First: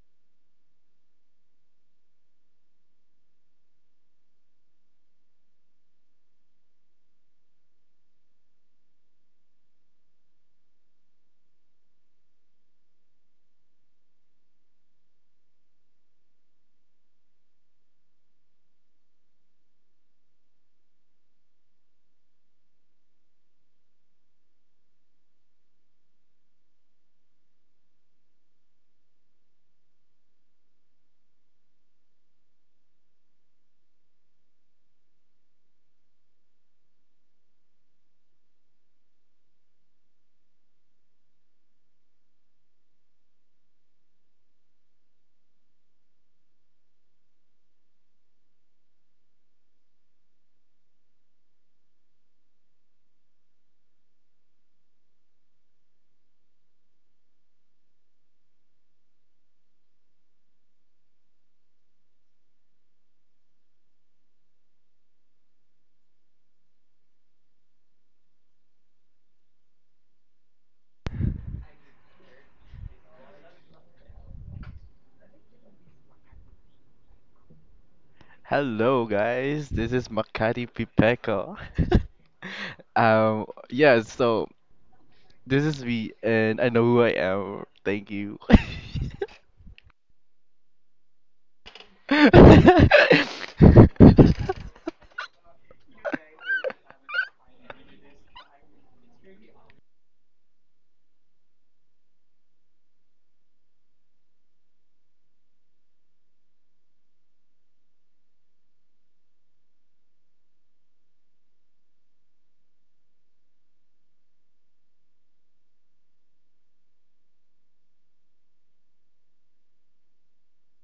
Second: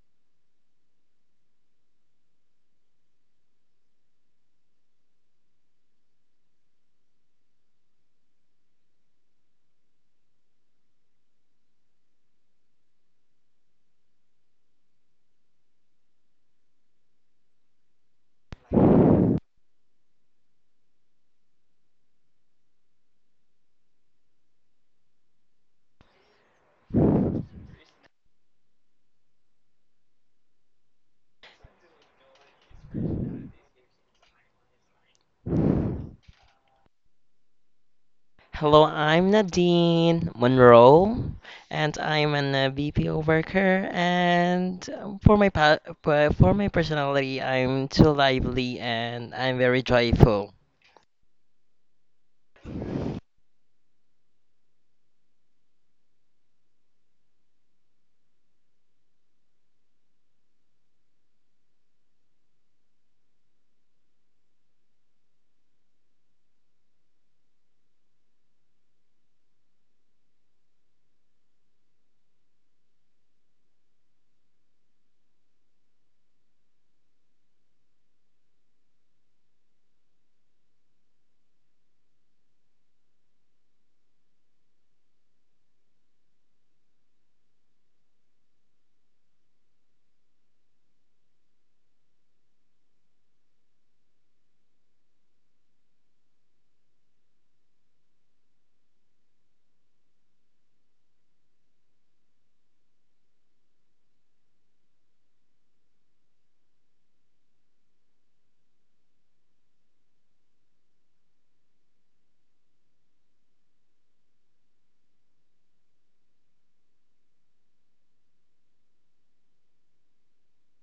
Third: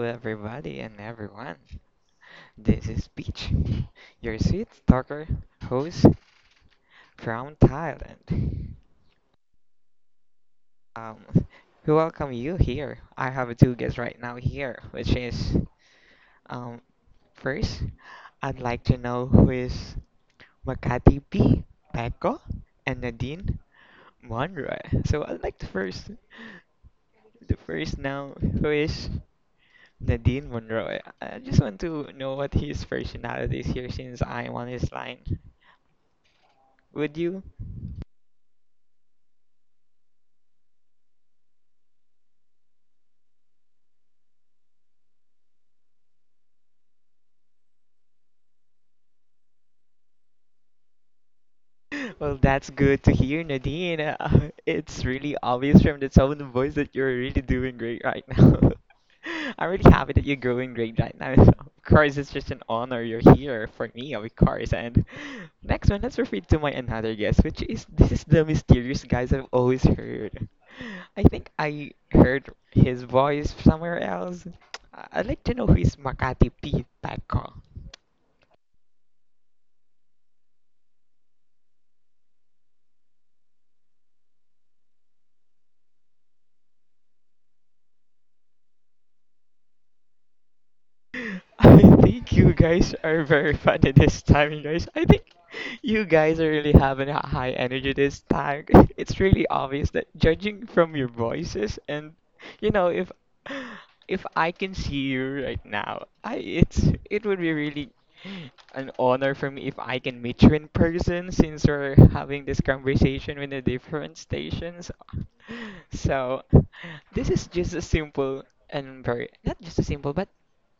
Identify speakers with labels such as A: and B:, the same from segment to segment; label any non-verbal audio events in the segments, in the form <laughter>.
A: everybody and everyone. This is Peach, <laughs> your sweet talker host from Thailand. Um, we welcome you here. I have two guests right now here, which is um first, I'd like to know who is Makati P, Peko, and Nadine Monroy. So I'd like to first, the first now, who is Nadine Monroe. I just want to know what his personality is here since I'm on his line. Would you? <laughs>
B: Hello, I'm Nadine Monroe, and I'm an BPO worker. And for my for my personality, I'm too lively and I'm very joyful.
A: Well, that's good to hear, Nadine. <laughs> It's really obvious from the tone of voice that you're really doing great right now. <laughs> I'm really happy that you're growing great right now. <laughs> Of course, it's just an honor you're here for me, of course. And next one, let's refer to my another guest, which is this is the mysterious guys I've always heard. I think I heard his voice somewhere else. I'd like to know who is Makati Pete Paco.
C: Hello, guys. This is Makati Pipeko. <laughs> Yeah. So this is me, and I know who I am. Thank you.
A: <laughs> I think you
C: <laughs>
A: guys are very funny this time, you guys. I think you guys are really having a high energy this time. <laughs> It's really obvious that judging from your voices and you know if I can see you right now, I it's it would be really an honor for me if I can meet you in person since we're having this conversation with the different stations. <laughs> So this is just a simple and very not just a simple but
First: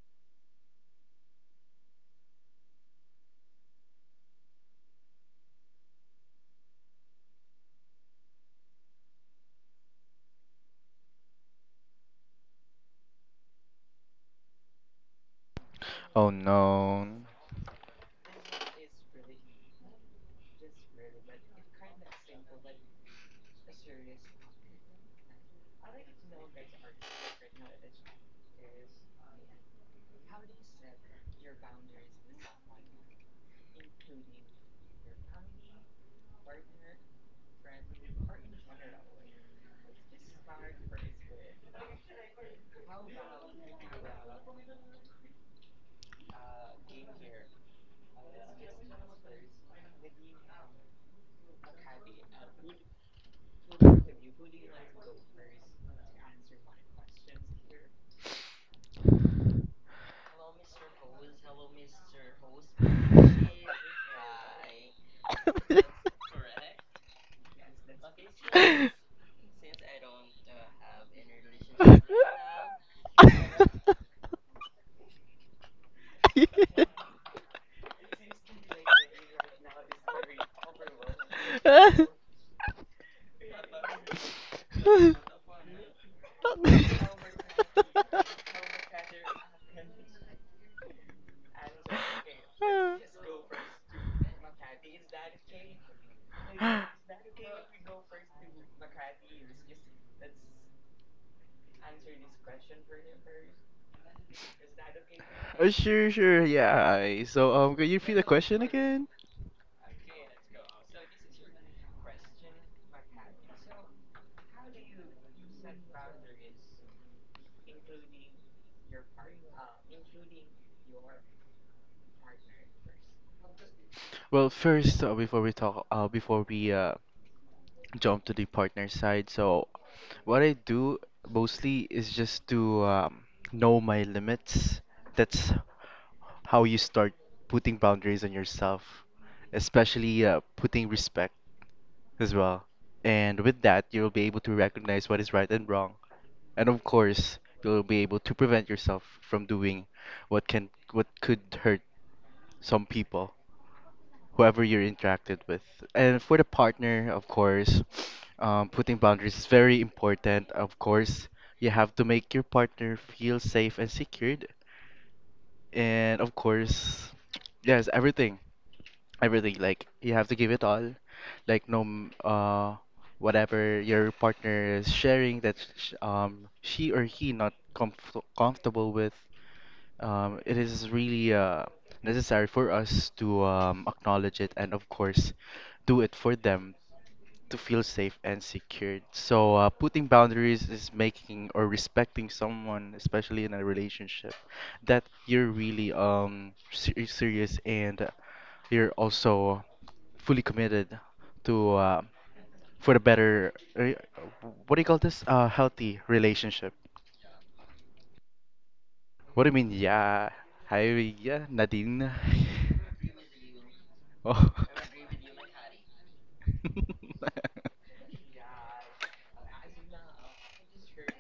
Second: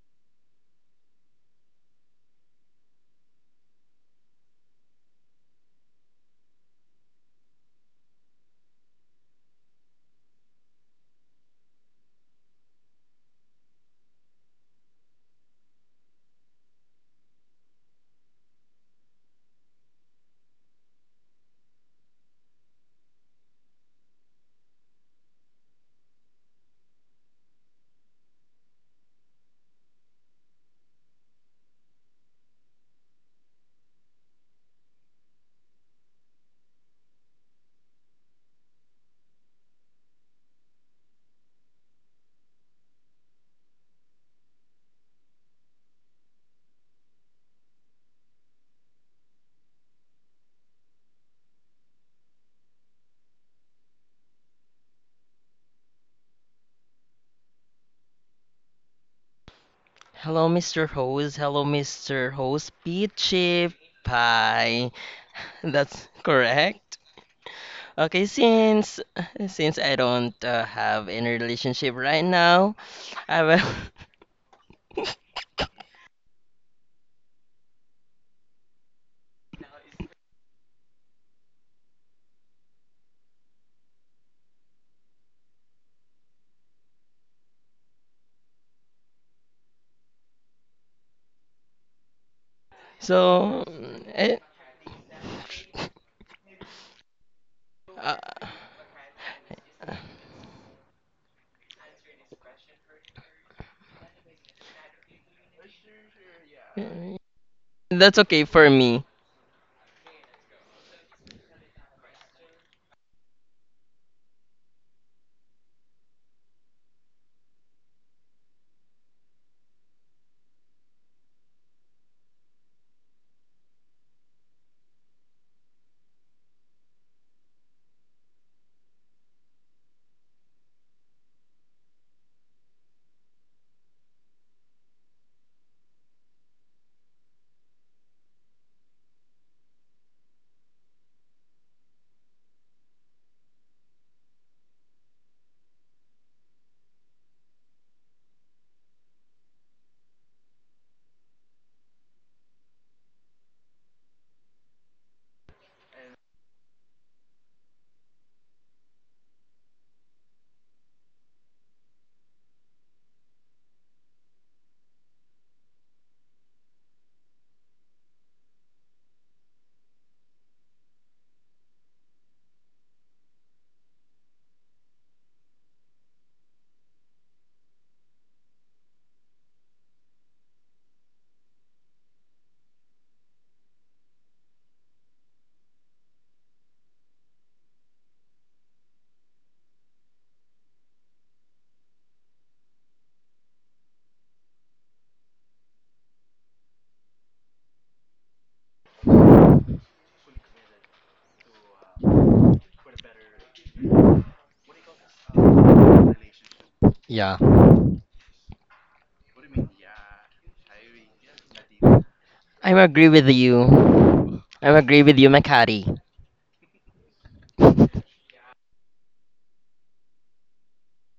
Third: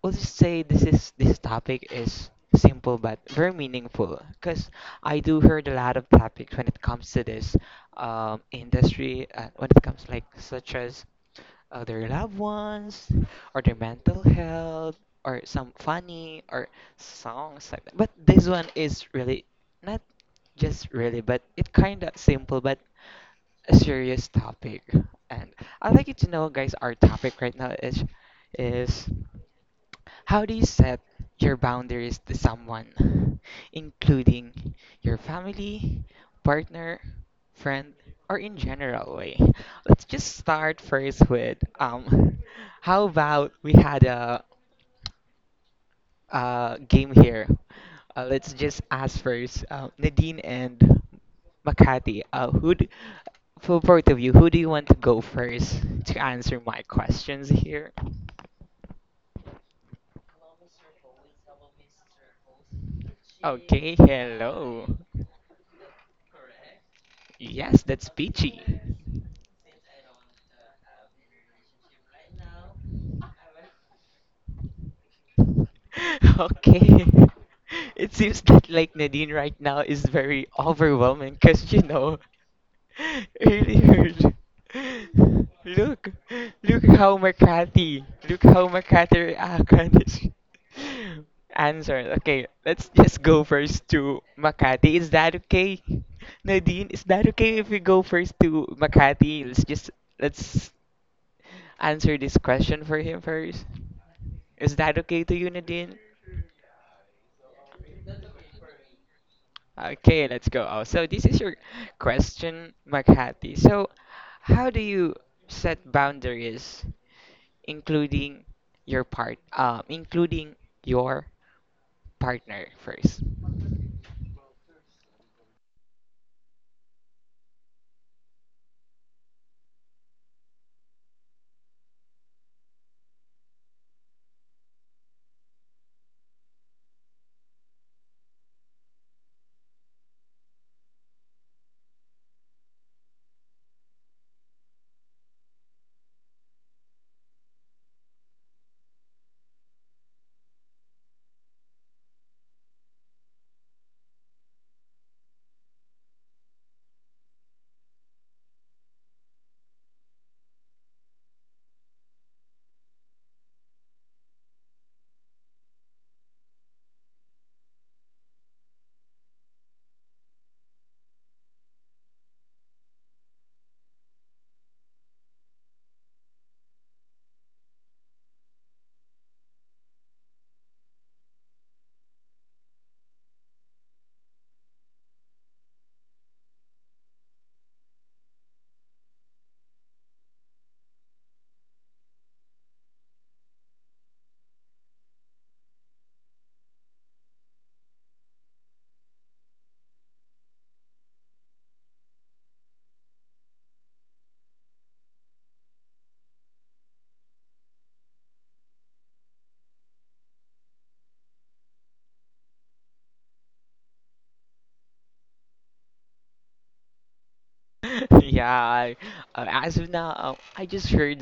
A: we'll just say this topic is simple but very meaningful because I do heard a lot of topics when it comes to this industry when it comes like such as their loved ones or their mental health or some
C: oh
A: funny or
C: no.
A: songs like that. But this one is really not just really, but it kind of simple but a serious topic. And I'd like you to know, guys, our topic right now is is how do you set your boundaries to someone, including your family, partner, friend, or in general way? Let's just start first with <laughs> how about we had a game here? Let's just ask first Nadine and Makati. Who d for both of you, who do you want to go first to answer my questions here?
B: Hello, Mr. Host. Hello, Mr. Host Peachy
A: Okay, hello.
B: Pie. <laughs> That's correct.
A: Yes, that's
B: Okay,
A: peachy.
B: since <laughs> since I don't have any relationship right now, I will. <laughs>
A: <laughs> Okay. <laughs> It
C: <laughs>
A: seems that like Nadine right now is very overwhelming because you
C: Uh,
A: know <laughs> earlier <laughs> look look how Makati look how Makati reacted. <laughs> Answer. Okay, let's just go
B: So,
A: first to
B: eh,
A: Makati. Is that okay? Nadine, is that okay if we go
B: uh,
A: first to Makati? Let's just let's answer this question for him first. Is that okay to you, Nadine?
C: sure, sure, yeah.
B: Mm,
C: I- So, could you repeat
B: that's
C: the
B: okay
C: question
B: for me.
C: again?
A: Okay, let's go. Oh, so this is your question, Makati. So, how do you set boundaries, including your part, including your partner first?
C: Well, first, before we talk, before we jump to the partner side. So what I do mostly is just to know my limits. That's how you start putting boundaries on yourself, especially putting respect as well. And with that, you'll be able to recognize what is right and wrong. And of course, you'll be able to prevent yourself from doing what could hurt some people whoever you're interacted with. And for the partner, of course, putting boundaries is very important. Of course, you have to make your partner feel safe and secured. And of course, yes, everything. Like you have to give it all. Like no, m- whatever your partner is sharing that she or he not comfortable with. It is really necessary for us to acknowledge it and, of course, do it for them to feel safe and secured. So, putting boundaries is making or respecting someone, especially in a relationship, that you're really serious and you're also fully committed to for the better. What do you call this? Healthy relationship.
B: Yeah.
C: What do you mean, yeah? Hi, yeah, Nadine. <laughs>
B: I agree with you.
C: Oh. <laughs>
B: I agree with you, Makati.
A: <laughs> Yeah, as of now, I just heard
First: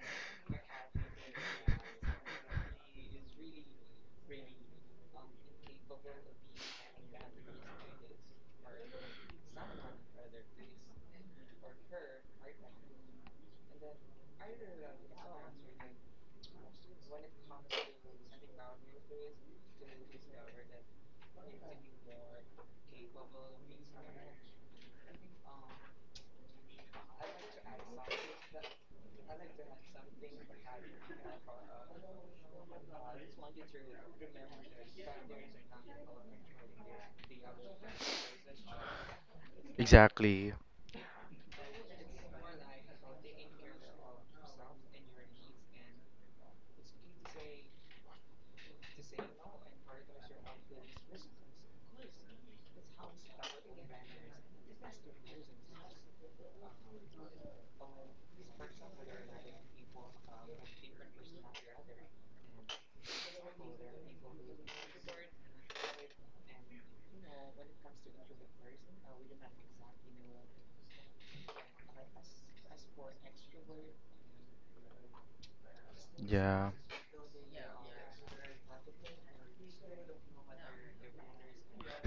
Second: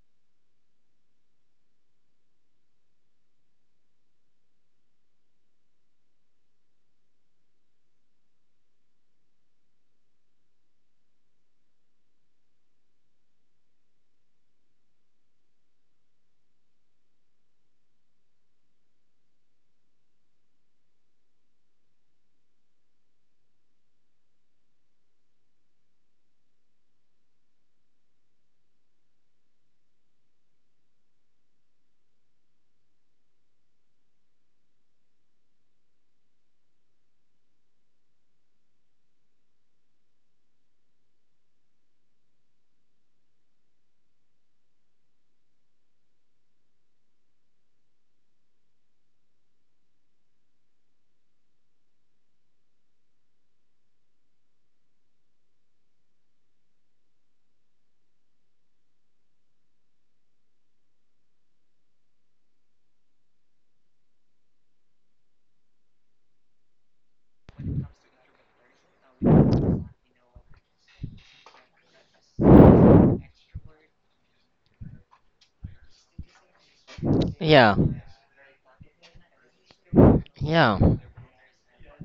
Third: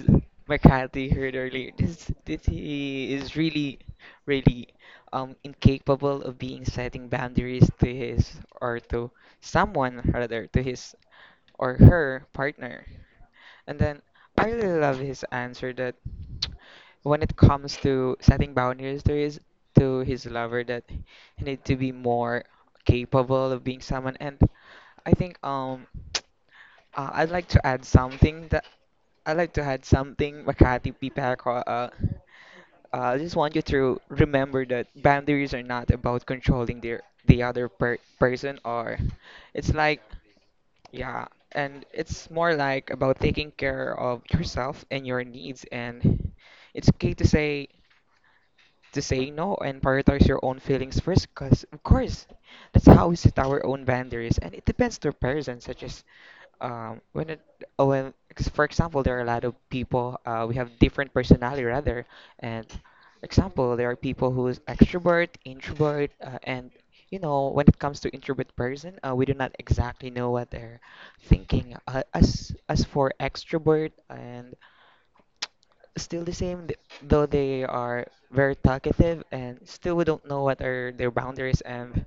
A: Makati heard earlier. This he is really, really incapable of being setting boundaries to his or to someone rather to his or her partner. And then I really love his answer that when it comes to setting boundaries to his lover that he need to be more capable of being someone and I think I'd like to add something that I'd like to add something Makati Pipako I just want you to remember that boundaries are not about controlling their the other per person or it's like
C: Exactly.
A: yeah, and it's more like about taking care of yourself and your needs, and it's okay to say no and prioritize your own feelings first because of course that's how we set our own boundaries and it depends to a person such as when it when 'cause for example there are a lot of people we have different personality rather and example there are people who is extrovert introvert and you know when it comes to introvert person we do not exactly know what they're thinking as for extrovert and still the same,
C: Yeah.
A: though they
B: Yeah.
A: are very talkative, and still we don't know what
B: Yeah.
A: are their boundaries. And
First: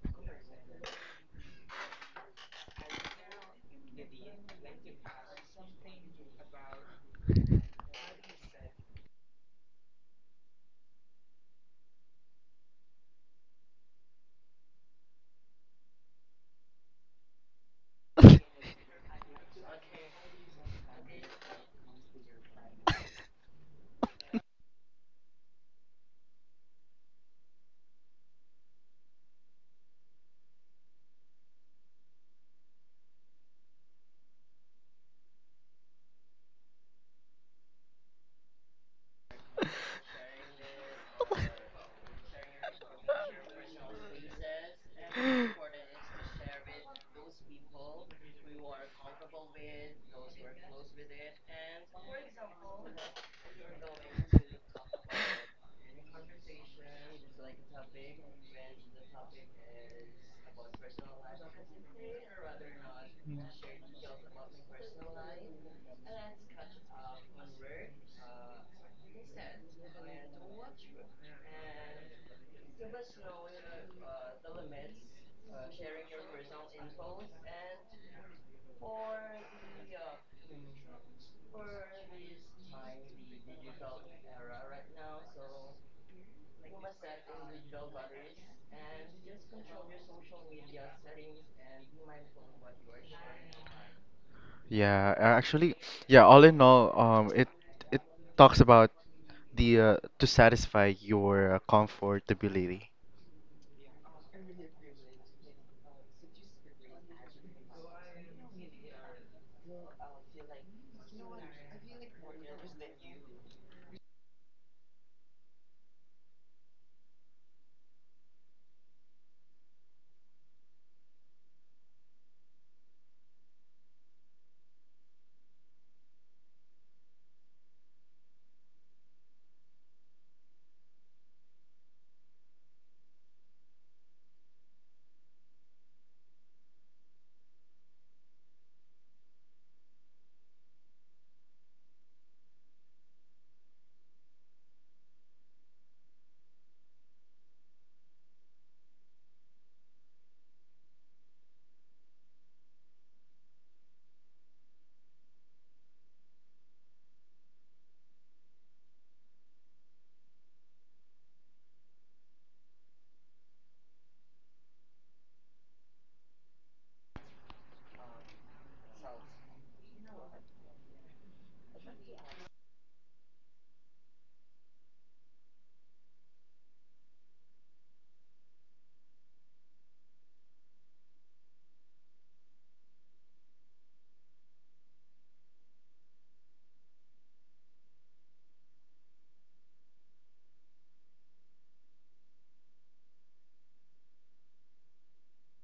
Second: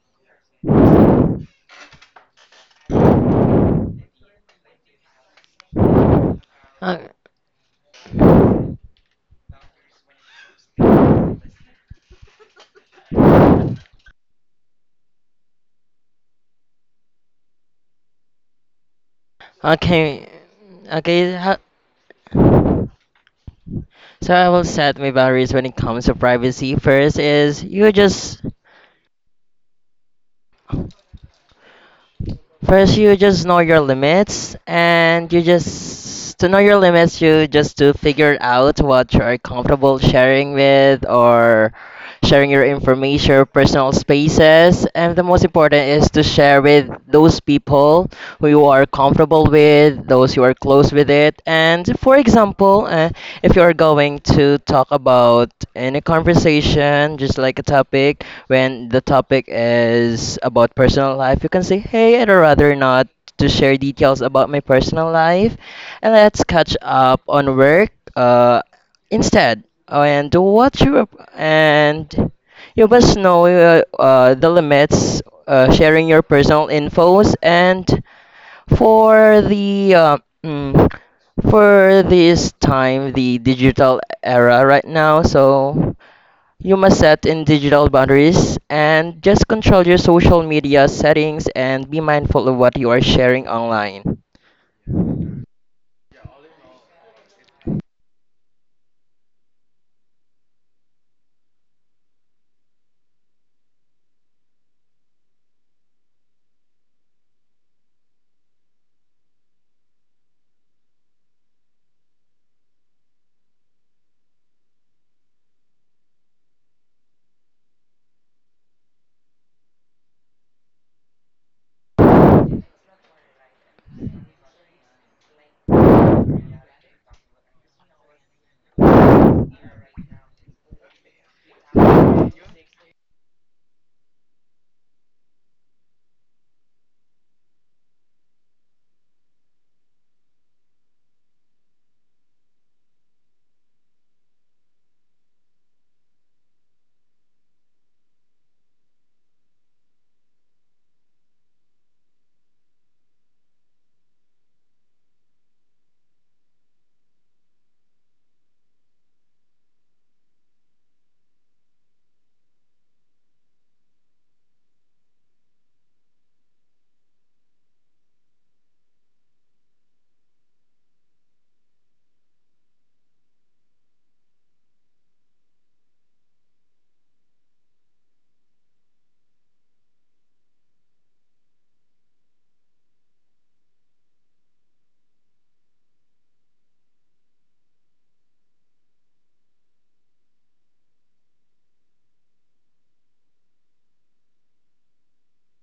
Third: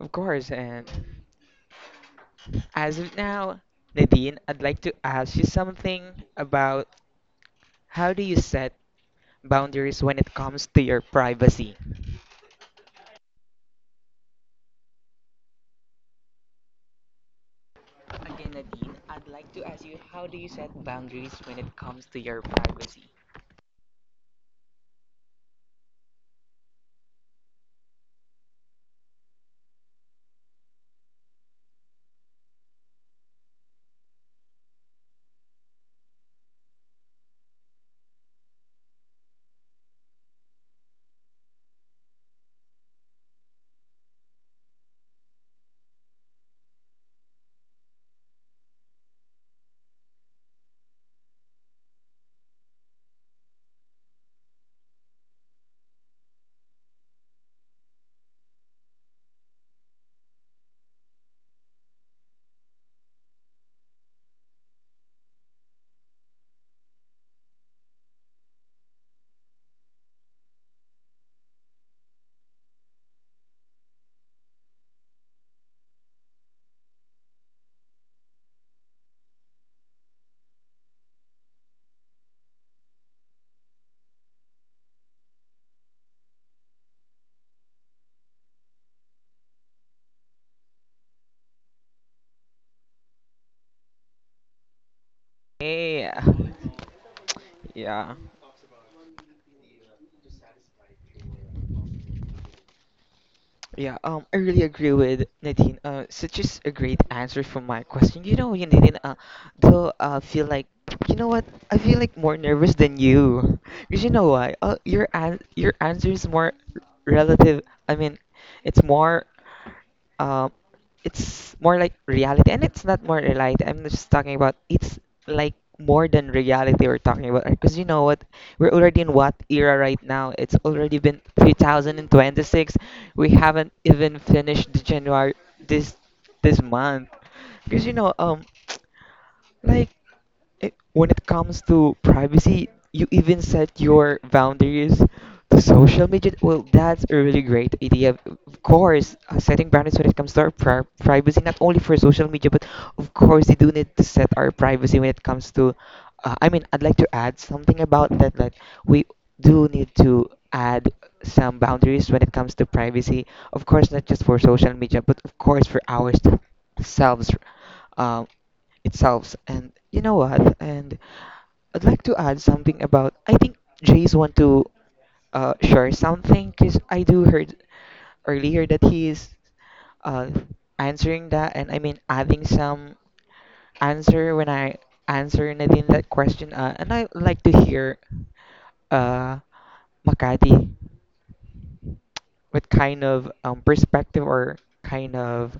A: of course, and as of now, Nadine, I'd like to ask you something about
B: Uh,
A: how do you set boundaries when it comes to your privacy? Again, Nadine, I'd like to ask you how
B: okay.
A: do you set boundaries
B: Okay.
A: when it comes to your privacy?
B: So I will set my boundaries when it comes to privacy. First, you just know your limits, and you just to figure out what you are comfortable sharing with or sharing your information, your personal spaces, and the most important is to share with those people who you are comfortable with, those you are close with it. And for example, if you are going to talk about any conversation, just like a topic, when the topic is about personal life, you can say, "Hey, I'd rather not to share details about my personal life, and let's catch up on work instead." Oh, And what you and You must know the limits, sharing your personal infos. And for for this time, the digital era right now, so you must set in digital boundaries and just control your social media settings and be mindful of what you are sharing online.
C: Actually,
A: Yeah,
C: yeah, all in all, it
A: yeah,
C: talks about the to satisfy your comfortability.
A: yeah. I really agree with Nadine. Such is a great answer for my question. You know, Nadine, though I feel like, you know what? I feel like more nervous than you, because you know why? Your an your answer is more relative. I mean, it's more um, it's more like reality, and it's not more reality. I'm just talking about it's like more than reality we're talking about, because you know what? We're already in what era right now? It's already been 2026. We haven't even finished the January this this month, because you know Like when it comes to privacy, you even set your boundaries to social media. Well, that's a really great idea. Of course, setting boundaries when it comes to our pri privacy, not only for social media, but of course, we do need to set our privacy when it comes to. I mean, I'd like to add something about that. Like, we do need to add some boundaries when it comes to privacy. Of course, not just for social media, but of course for ourselves. uh, itself. And you know what? And I'd like to add something about. I think Jace want to share something because I do heard earlier that he is uh, answering that, and I mean adding some answer when I answer Nadine that question. And I like to hear uh, Makati, what kind of perspective or kind of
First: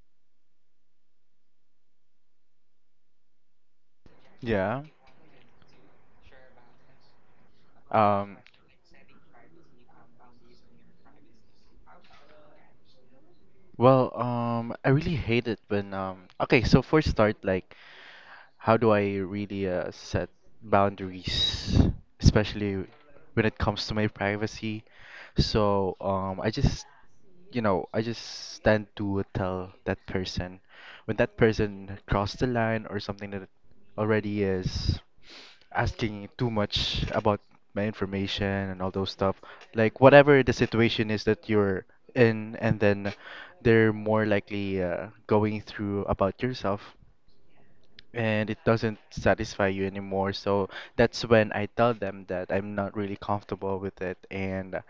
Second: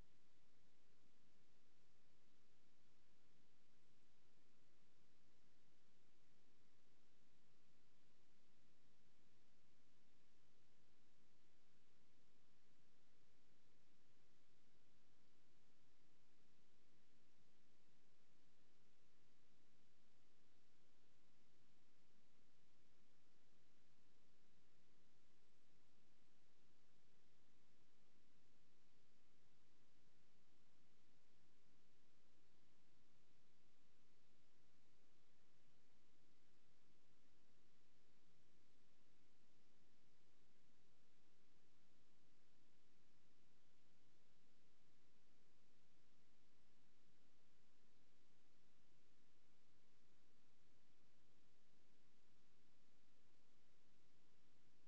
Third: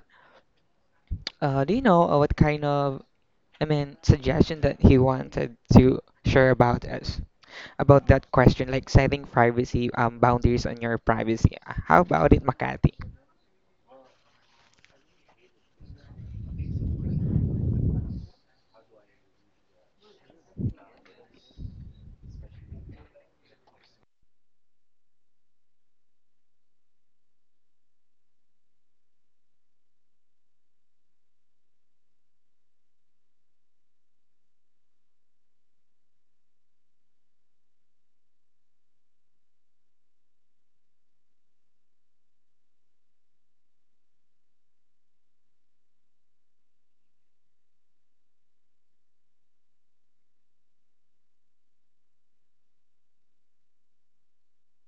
A: do you know what kind of I mean, suggestion that
C: Yeah.
A: he wanted to share about us about that
C: Um,
A: question, like setting privacy boundaries on your privacy. How about it, Makati?
C: I really hate it when okay, so for start, like, how do I really set boundaries, especially when it comes to my privacy? So, I just you know, I just tend to tell that person when that person crossed the line or something that already is asking too much about my information and all those stuff. Like whatever the situation is that you're in, and then they're more likely going through about yourself, and it doesn't satisfy you anymore. So that's when I tell them that I'm not really comfortable with it, and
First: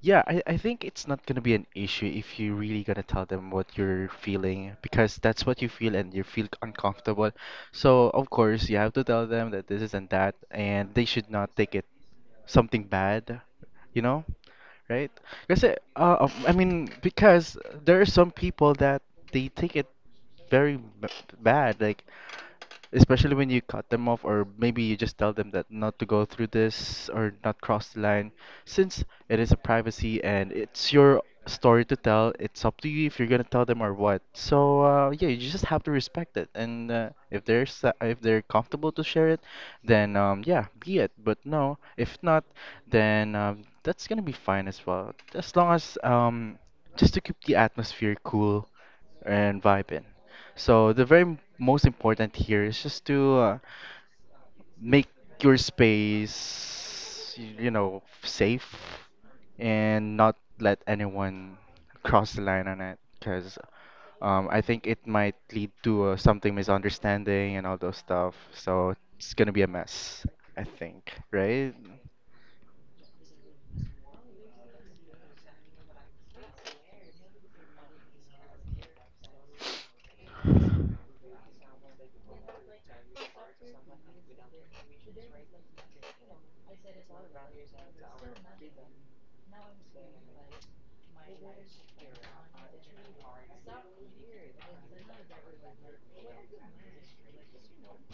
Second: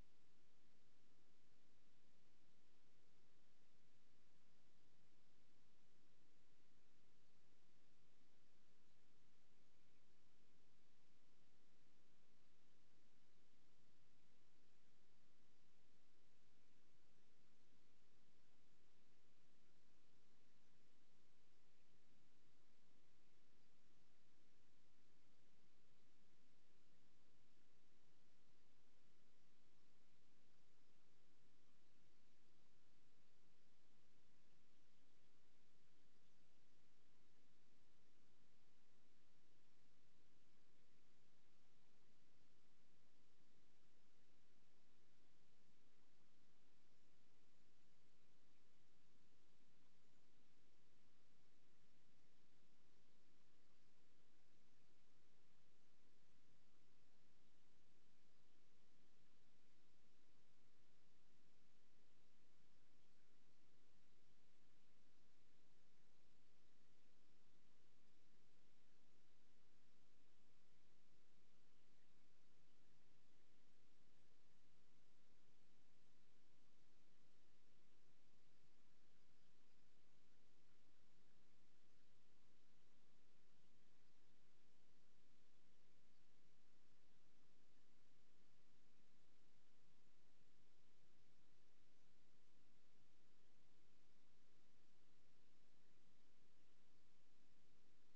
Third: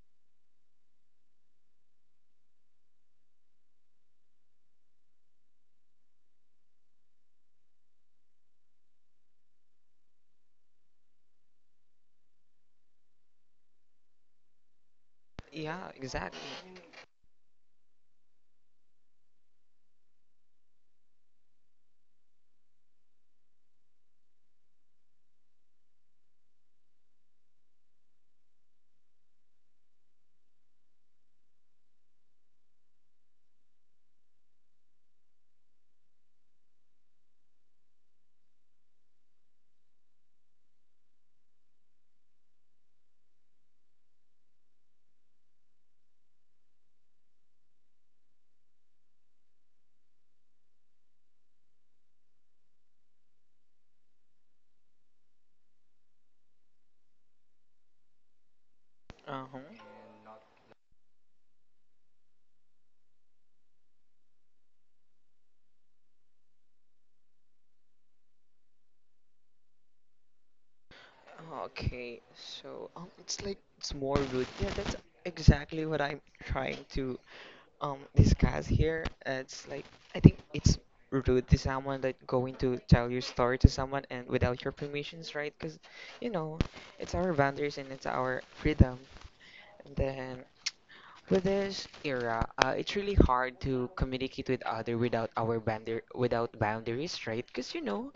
C: yeah, I think it's not gonna be an issue if you really gonna tell them what you're feeling, because that's what you feel and you feel uncomfortable. So of course you have to tell them that this is not that and they should not take it something bad, you know, right? Because
A: Yeah, exactly.
C: because there are some people that they take it very b- bad. Like especially when you cut them off or maybe you just tell them that not to go through this or not cross the line, since it is a privacy and it's your story to tell. It's up to you if you're gonna tell them or what. So yeah, you just have to respect it. And if they're comfortable to share it, then yeah, be it. But no, if not, then that's gonna be fine as well, as long as just to keep the atmosphere cool and vibing. So the very most important here is just to make your space, you know, safe
A: Uh
C: and not let anyone cross the line on it, because I think it might lead to something misunderstanding and all those stuff. So it's gonna be a mess, I think,
A: huh.
C: right?
A: Okay, so it's like it's more rude. Yeah, that's exactly what I'm trying to discuss here. It's like I think it's rude to someone that going to tell your story to someone and without your permissions, right? Because you know it's our boundaries and it's our freedom. And then with this era, it's really hard to communicate with other without our boundar without boundaries, right? Because you know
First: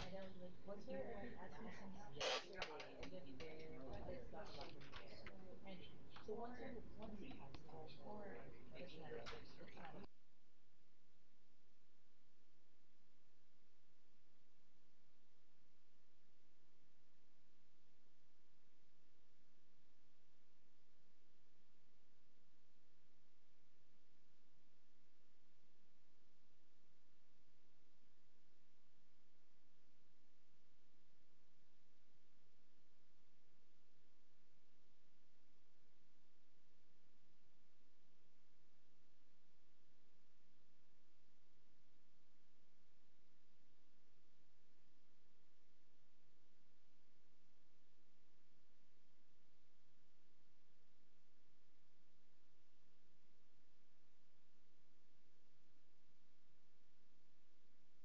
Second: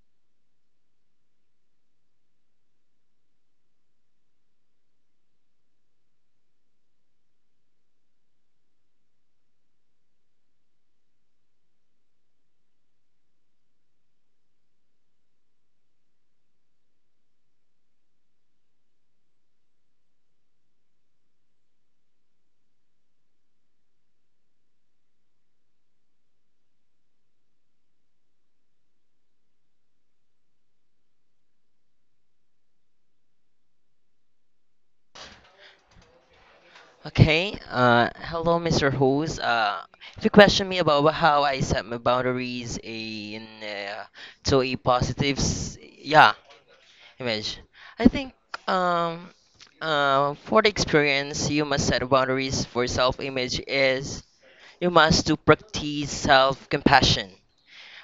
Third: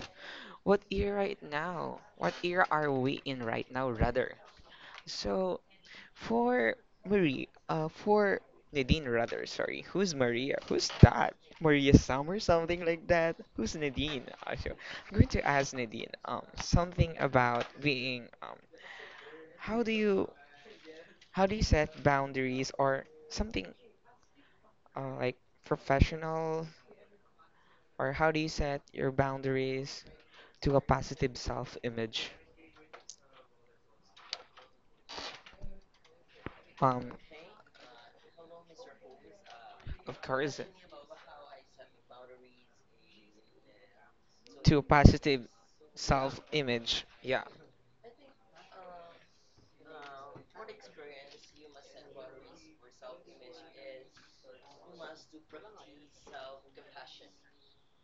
A: what era it now? What era are we in right now, rather? So for Marie, for Nadine, rather, sorry, who's Maria? Who's that? Maria Sam or something like that? Who's Nadine? So I'm going to ask Nadine something about being how do you how do you set boundaries or something like professional or how do you set your boundaries to a positive self-image? Um,
B: Okay. Hello, Mr. Hose.
A: of
B: If you
A: course,
B: question me about how I set my boundaries in to a
A: to a
B: positive,
A: positive
B: yeah,
A: self-image. Yeah.
B: image. I think um, for the experience, you must set boundaries for self-image is you must to practice self-compassion.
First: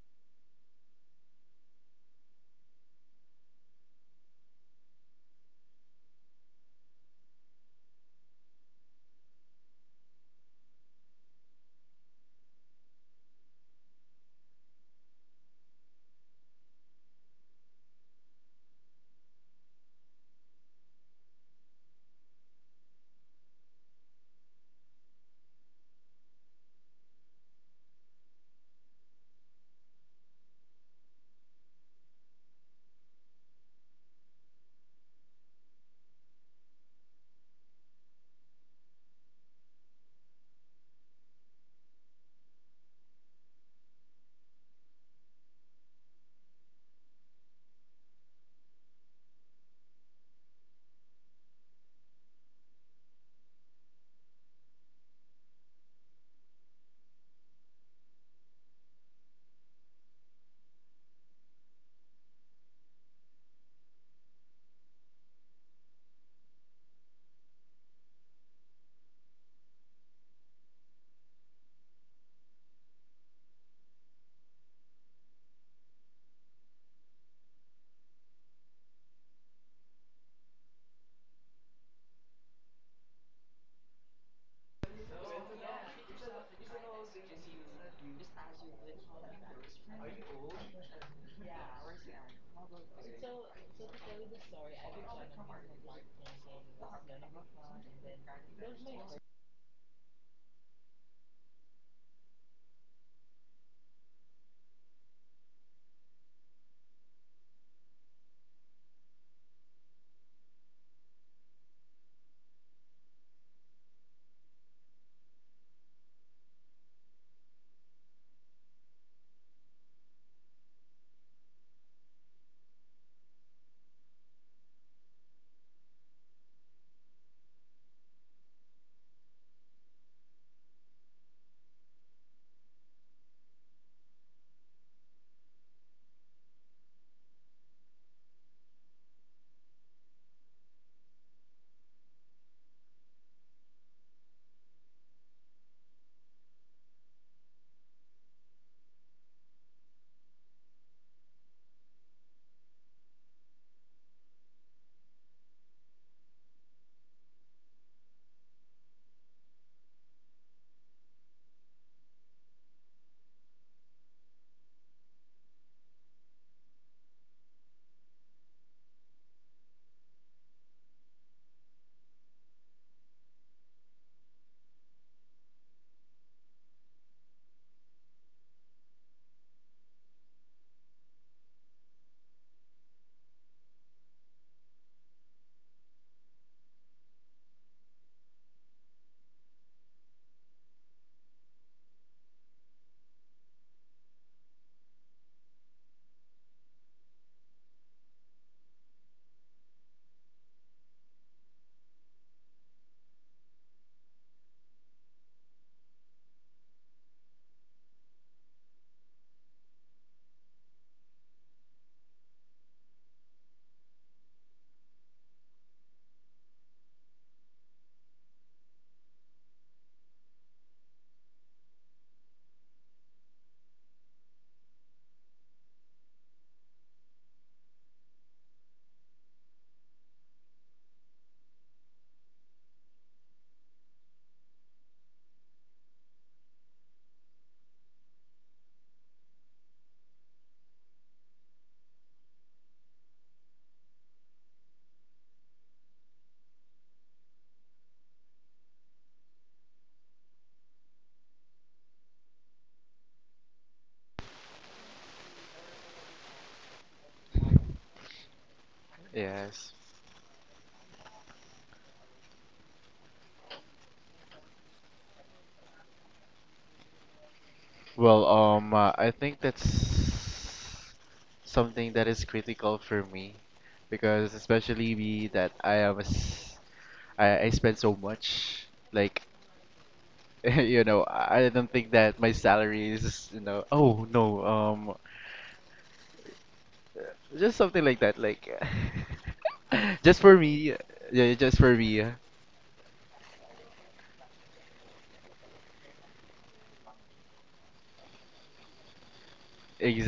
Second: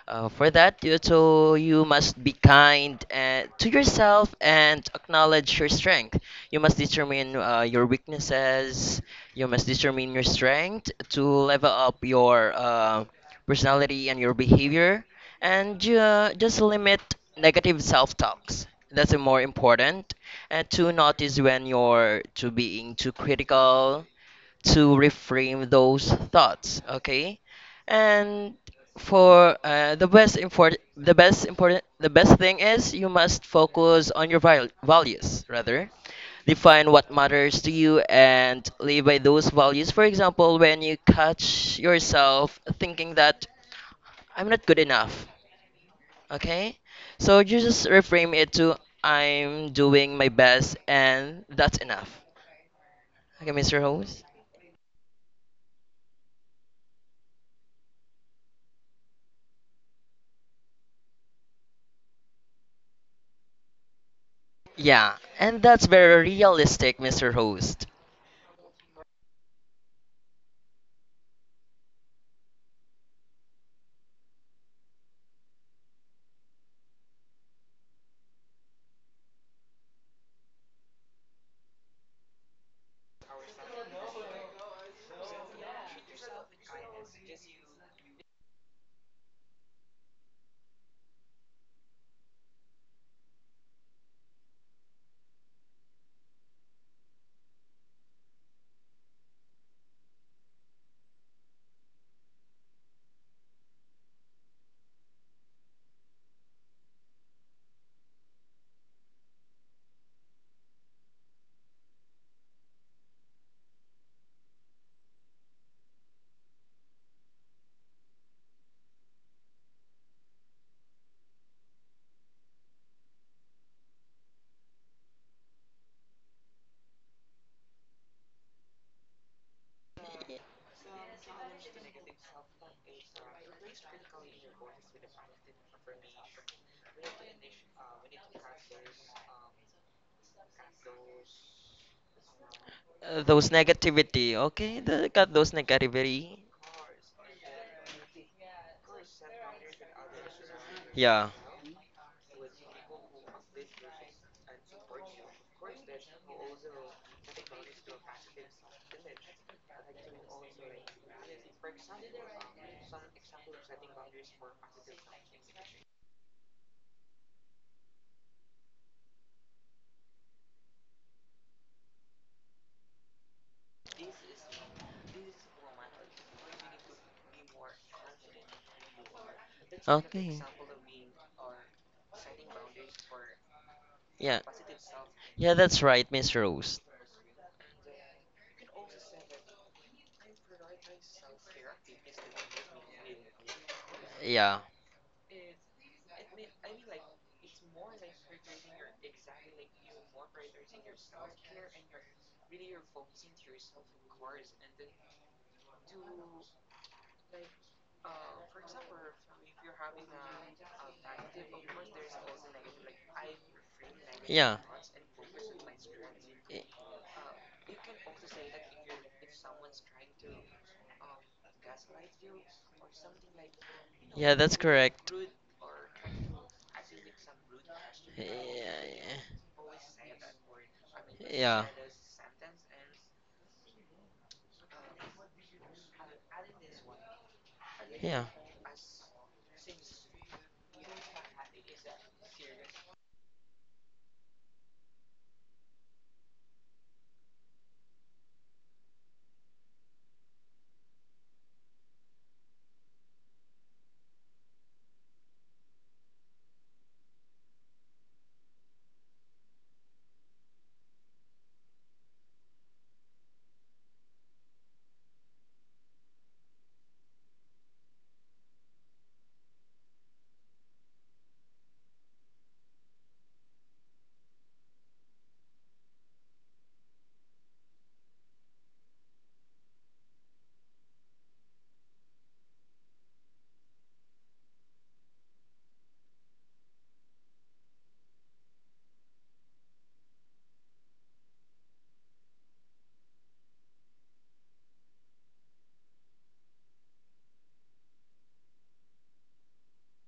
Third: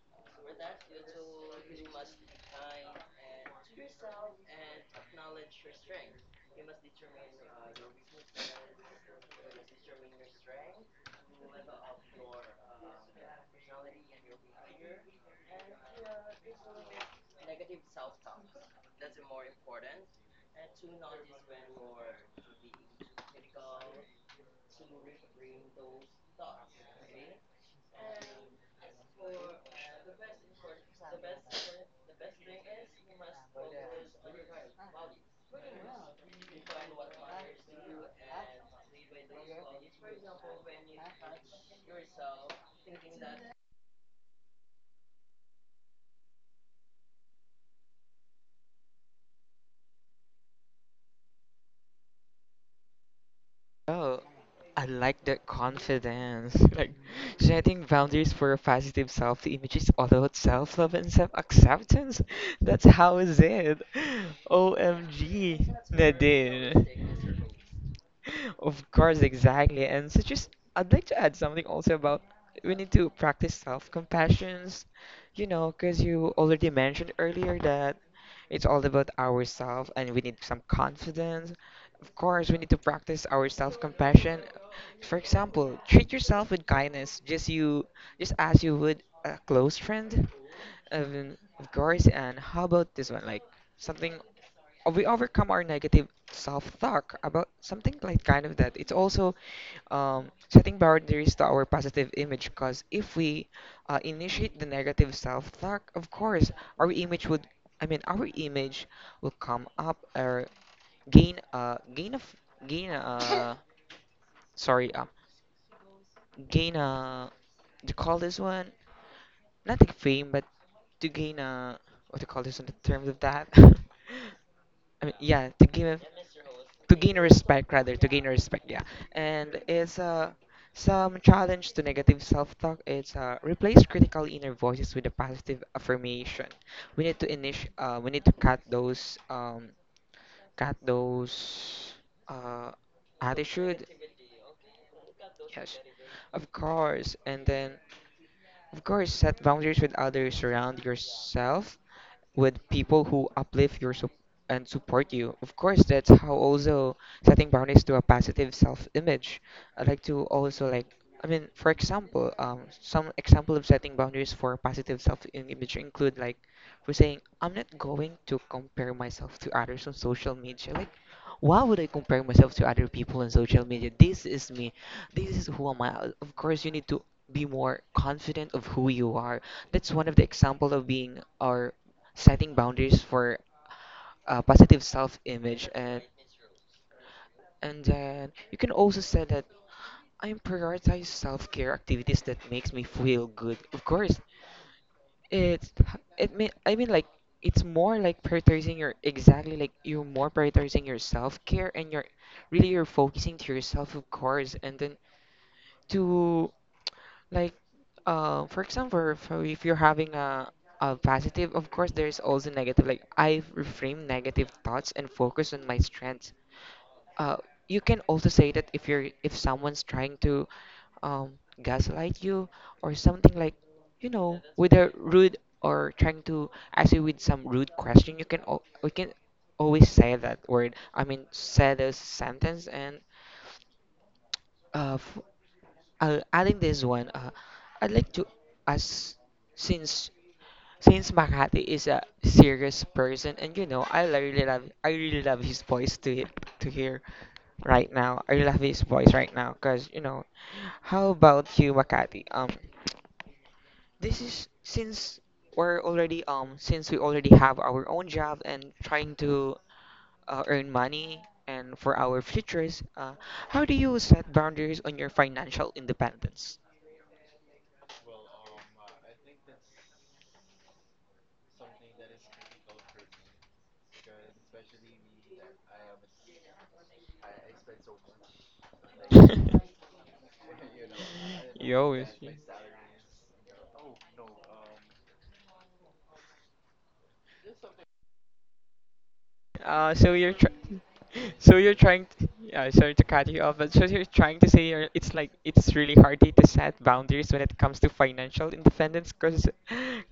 B: For that, so you must be kind and, to yourself and acknowledge your strength. You must determine your weaknesses. You must determine your strength to level up your personality and your behavior, and just limit negative self-talks. That's the more important, and to notice when you're to being too critical, to reframe those thoughts. Okay. And for the best thing is you must focus on your values, rather define what matters to you and live by those values. For example, when you catch yourself thinking that I'm not good enough, okay, so you just reframe it to I'm doing my best and that's enough. Okay, Mr.
A: Oh,
B: Host.
A: I like that confidence. <laughs> Like setting boundaries for a positive self-image is all about self-love and self-acceptance. <laughs> That's how is it. <laughs>
B: Yeah, and
A: OMG,
B: that's very realistic, Mr.
A: Nadine.
B: Host.
A: Of course, exactly. And so just I'd like to add something also about we need to practice self-compassions, you know, because you already mentioned earlier that it's all about ourselves and we need some confidence. Of course, we need to practice our self-compassion. For example, treat yourself with kindness, just you, just as you would a close friend. Of course, and how about this one? Like something we overcome our negative self-talk about something like kind of that. It's also setting boundaries to our positive image because if we initiate the negative self-talk, of course, our image would, I mean, our image will come up or gain gain of gain <laughs> <coughs> sorry, gain a, do call this one? Not like fame, but to gain a, what to call this in the terms of that? <laughs> I mean, yeah, to give to gain respect rather to gain respect yeah and it's some challenge to negative self-talk it's replace critical inner voices with a positive affirmation we need to init we need to cut those uh
B: Those
A: attitude
B: negativity, okay? The, got those
A: yes
B: negativity.
A: of course and then of course, set boundaries with others. Surround
B: Yeah.
A: yourself with people who uplift your and support you. Of course, that's how also setting boundaries to a positive self-image. I like to also like, I mean, for example, some example of setting boundaries for positive self-image include like for saying, I'm not going to compare myself to others on social media. Like, why would I compare myself to other people on social media? This is me. This is who am I. Of course, you need to be more confident of who you are. That's one of the
B: Okay.
A: example of being or setting boundaries for
B: Yeah.
A: positive
B: Yeah,
A: self-image
B: that's
A: and
B: right, Mr. Host.
A: and then you can also say that I prioritize self-care activities that makes me feel good. Of course,
B: Yeah.
A: it's it mean I mean like it's more like prioritizing your, exactly, like you're more prioritizing your self-care, and you're really you're focusing to yourself, of course, and then to, like, for example, for if you're having a positive, of course there's also negative, like I reframe negative
B: Yeah.
A: thoughts and focus on my strengths.
B: Y-
A: uh, you can also say that if you're if someone's trying to um, gaslight you or something, like, you
B: Yeah,
A: know,
B: that's
A: with a
B: correct.
A: rude, or trying to ask you with some rude question, you can we
B: Yeah.
A: can always say that word, I mean,
B: Yeah.
A: say this sentence. And uh, f- adding this one, I'd like to
B: Yeah.
A: ask, since since Makati is a serious person, and you know, I really love his voice to to hear right now. I love his voice right now because, you know, how about you, Makati? This is since we already have our own job and trying to
C: Yes.
A: earn money and for our futures. How do you set boundaries on your financial independence?
C: Well, I think that's something that is critical for me, because especially me that I am a s I spend so much, like
A: <laughs>
C: <laughs> you know I don't
A: You
C: think
A: always.
C: that my salary is, you know, oh no, just something like that, like <laughs>
A: So
C: just
A: you're
C: for
A: tr
C: me,
A: <laughs>
C: yeah,
A: So
C: just
A: you're
C: for
A: trying
C: me,
A: to, yeah, sorry to cut you off, but so you're trying to say you're, it's like it's really hard to set boundaries when it comes to financial independence, cause,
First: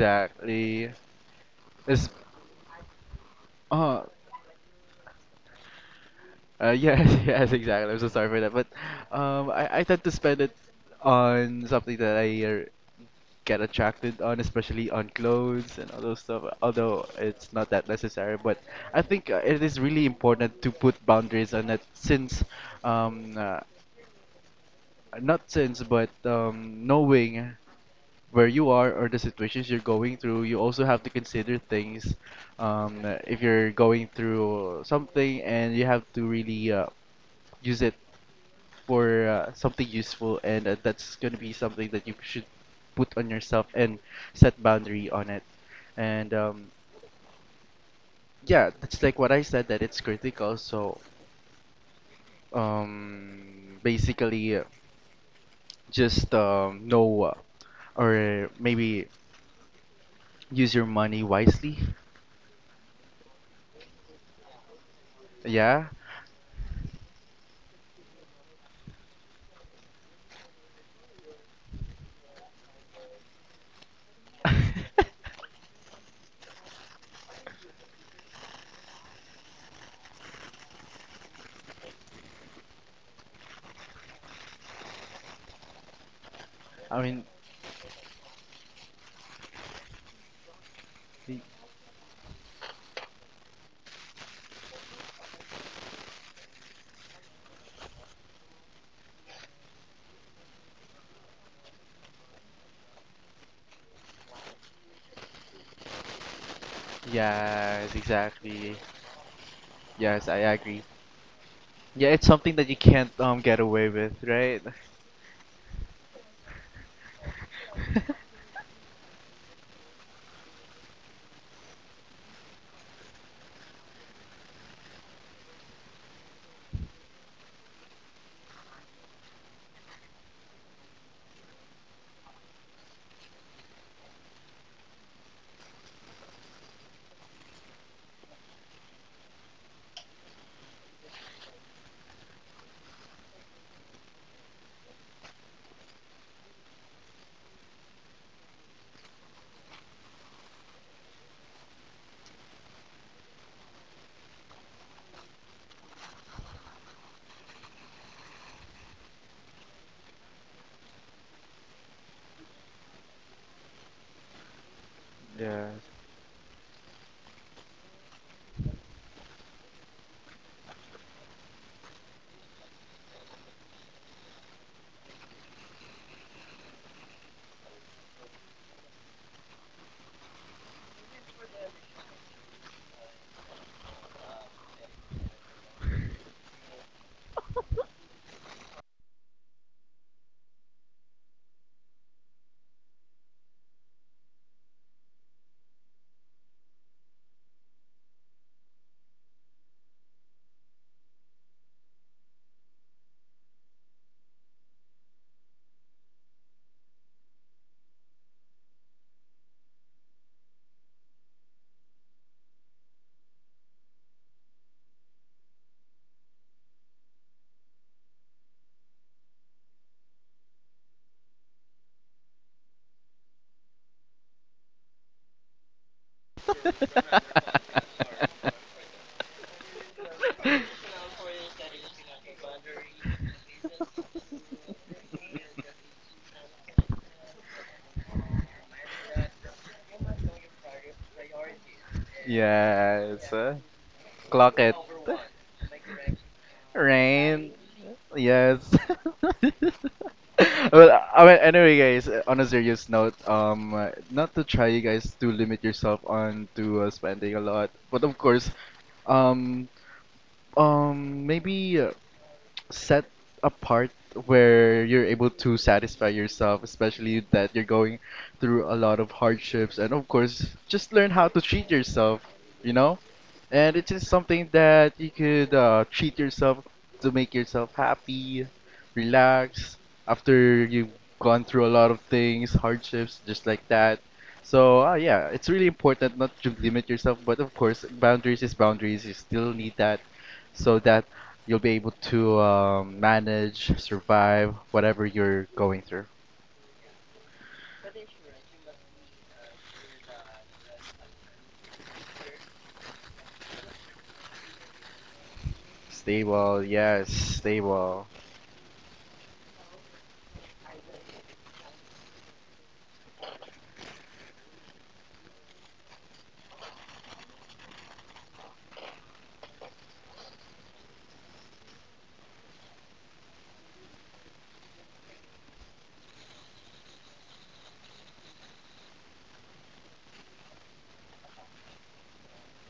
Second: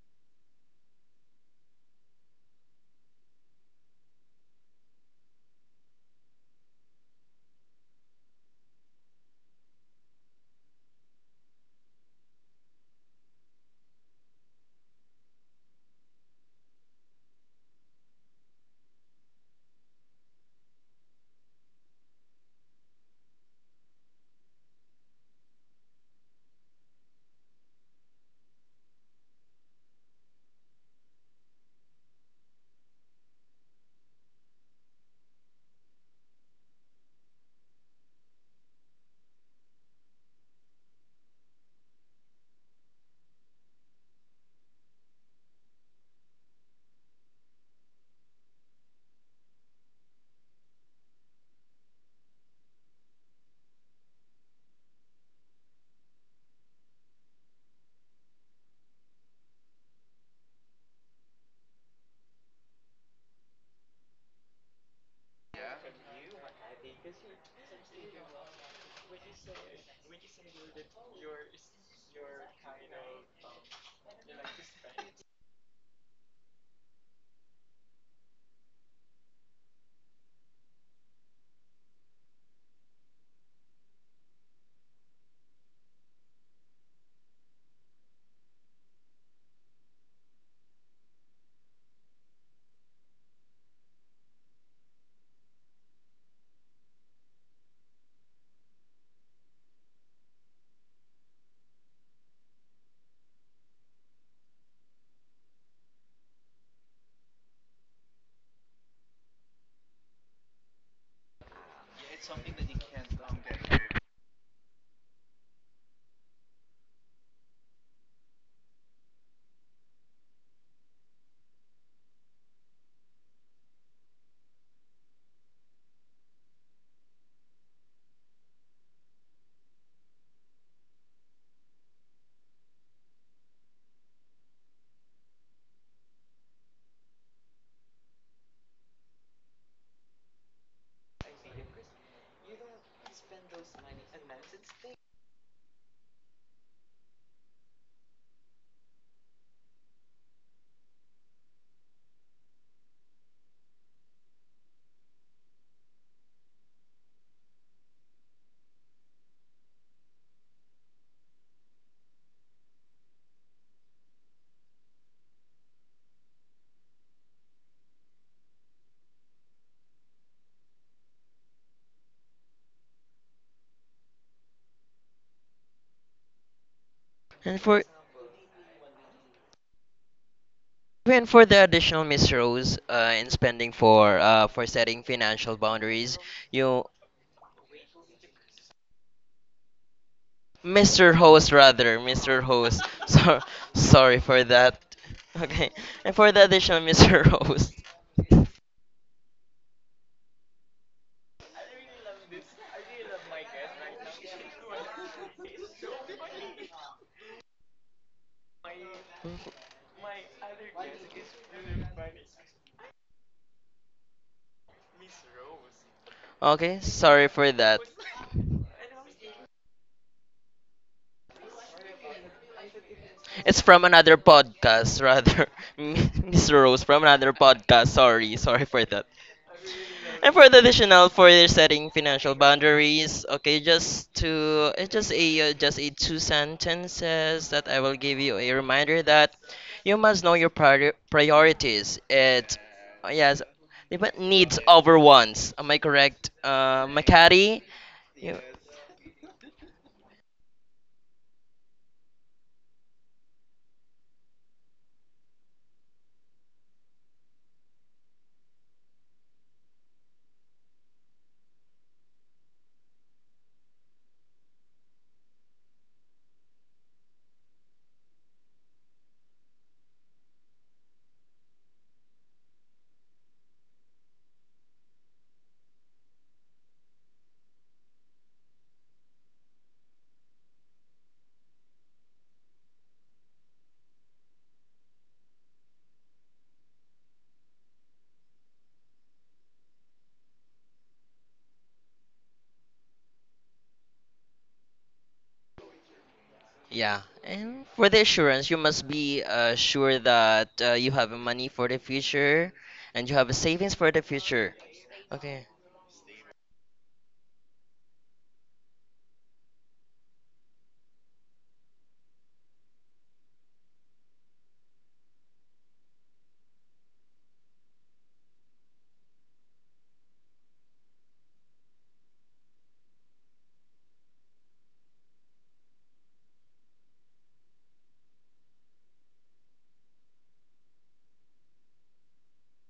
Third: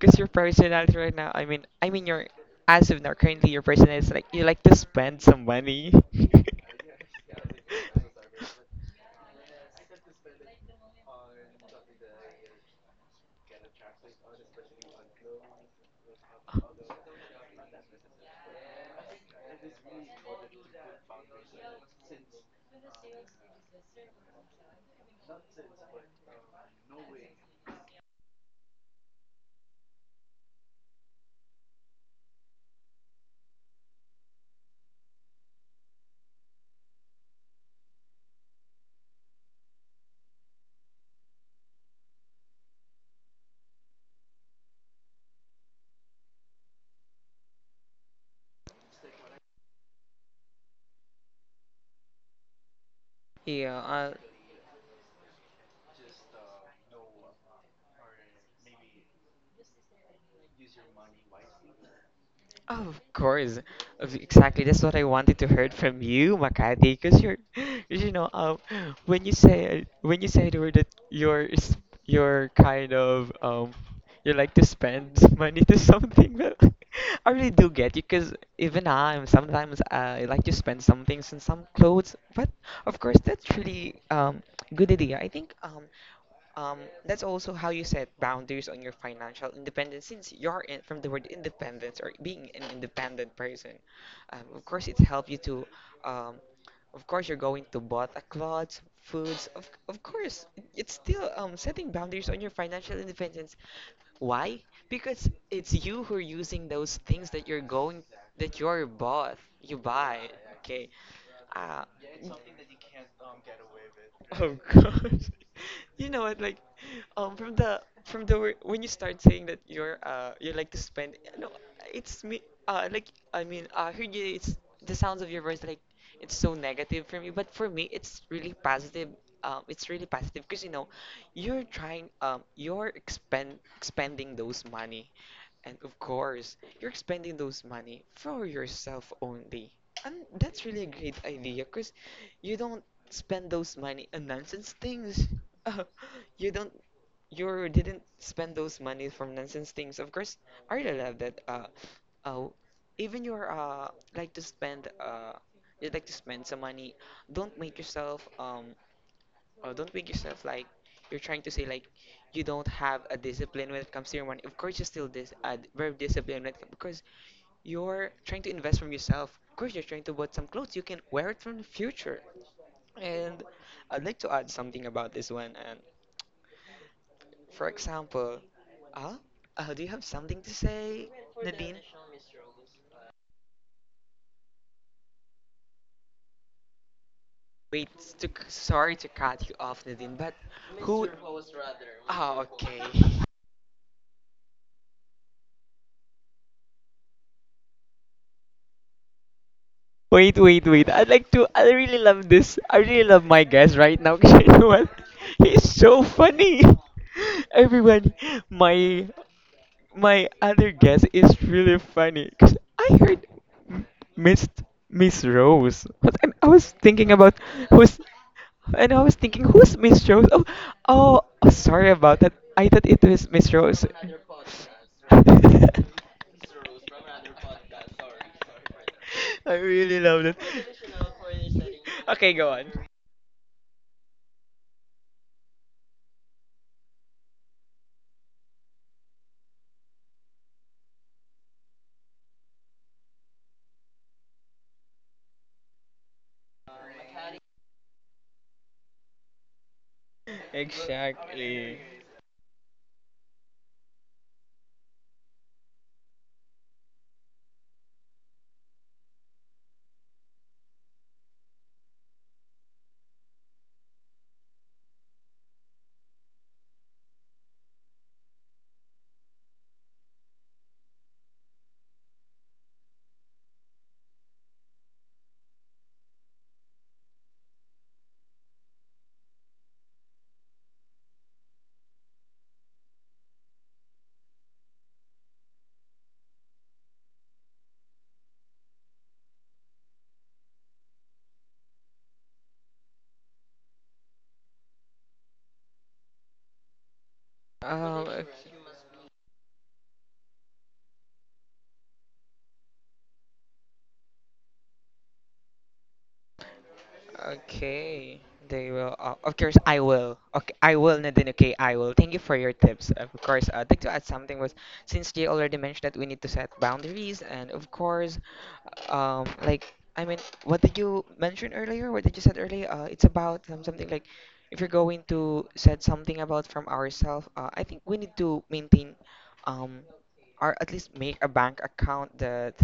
A: cause <laughs> your personality right now, I mean
C: it's
A: your as of now, currently, your
C: uh
A: personality is like you like to spend some money. <laughs>
C: Yes, <laughs> yes, exactly. I'm so sorry for that, but I tend to spend it on something that I get attracted on, especially on clothes and all those stuff. Although it's not that necessary, but I think it is really important to put boundaries on it, since um, uh, not since, but knowing where you are or the situations you're going through, you also have to consider things. If you're going through something and you have to really use it for something useful, and that's gonna be something that you should put on yourself and set boundary on it. And yeah, that's like what I said, that it's critical. So
A: Yeah,
C: basically, just know or maybe use your money wisely.
A: oh, of course. Exactly. That's what I wanted to hear
C: Yeah.
A: from you, Makati, because you're, <laughs> 'cause you know, when you say the word that you're kind of, you
C: <laughs> I
A: like to spend <laughs> money to something. But <laughs> I really do get you, because even I'm sometimes I like to spend some things and some clothes. But of course, that's really good idea. I think. Um, that's
C: mean,
A: also how you set boundaries on your financial independence, since you're in, from the word
C: y-
A: independence, or being an independent person. Of course, it's helped you to, um, of course, you're going to bought a clothes, foods. Of course, it's still setting boundaries on your financial independence. Why? Because it's you who are using those things that you're
C: yes,
A: going that
C: exactly.
A: you buy.
C: Yes, I agree.
A: Okay. Uh,
C: Yeah, it's something that you can't get away with,
A: Of
C: right?
A: course. <laughs> You know what, like, from the
C: <laughs>
A: when you start saying that you like to spend, no, it's me. Like, I mean, I heard you. It's the sounds of your voice, like it's so negative for me. But for me, it's really positive. It's really positive because, you know, you're trying. You're expending those money, and of course, you're expending those money for yourself only. And that's really a great idea because you don't spend those money on nonsense things. <laughs> you don't, you didn't spend those money from nonsense things. Of course, I really love that. Oh, Even you're like to spend, you like to spend some money. Don't make yourself, don't make yourself like you're trying to say like you don't have a discipline when it comes to your money. Of course, you're still this
C: Yeah.
A: very disciplined when it comes, because you're trying to invest from yourself. Of course, you're trying to buy some clothes. You can wear it from the future. And I'd like to add something about this one. And
B: And
A: for
B: for
A: example, uh, do you have something to say,
B: and for the
A: Nadine?
B: additional Miss Rose in spending for setting financial boundaries, you
A: Wait, sorry to cut you off, Nadine, but who?
B: Mr. Host rather, Mr.
A: Oh, okay.
B: Host. <laughs>
A: <laughs>
B: So sorry for that. <laughs> Okay. And for the additional Mr. Host. <laughs>
A: Wait, wait, wait. I'd like to. I really love this. I really love my guest right now. <laughs> 'Cause you know what? He's so funny. <laughs> Everyone, my my other guess is really funny because I heard M- Miss Miss Rose, What- and I was
B: Okay,
A: thinking
B: sorry
A: about
B: for that.
A: who's, and I was thinking who's Miss Rose? Oh, oh, sorry about that. I thought it was Miss
B: It's from
A: Rose. <laughs>
B: another podcast rather. <laughs> Mr. Rose from
C: <laughs>
B: another podcast. Sorry, sorry for that.
A: I really love
B: And
A: that.
B: for the additional for setting financial
A: Okay, go on.
B: boundaries, okay, just to it's just a two sentences that I will give you a reminder that you must know your priorities. It
C: Yes.
B: Yes, they put needs
C: Clock it.
B: over wants. Am I correct,
C: Rain.
B: Makati? You-
C: Yes. <laughs> Well, I mean, anyway,
A: Exactly.
C: guys, on a serious note, not to try you guys to limit yourself on to spending a lot, but of course, um, maybe set a part where you're able to satisfy yourself, especially that you're going through a lot of hardships. And of course, just learn how to treat yourself, you know? And it's just something that you could treat yourself to make yourself happy, relax after you've gone through a lot of things, hardships, just like that. So, yeah, it's really important not to limit yourself, but of course, boundaries is boundaries. You still need that so that you'll be able to manage, survive whatever you're going through.
B: yeah, and for the
A: Um,
B: assurance, you must be sure that you have money for the future, and you have savings for the future. Okay.
C: Stable, yes, stable.
A: Okay, they will. Of course, I will. Okay, I will, Nadine. Okay, I will. Thank you for your tips. Of course, I'd like to add something was, since they already mentioned that we need to set boundaries, and of course, um, like I mean, what did you mention earlier? What did you said earlier? It's about something like, if you're going to set something about from ourselves. I think we need to maintain um or at least make a bank account that,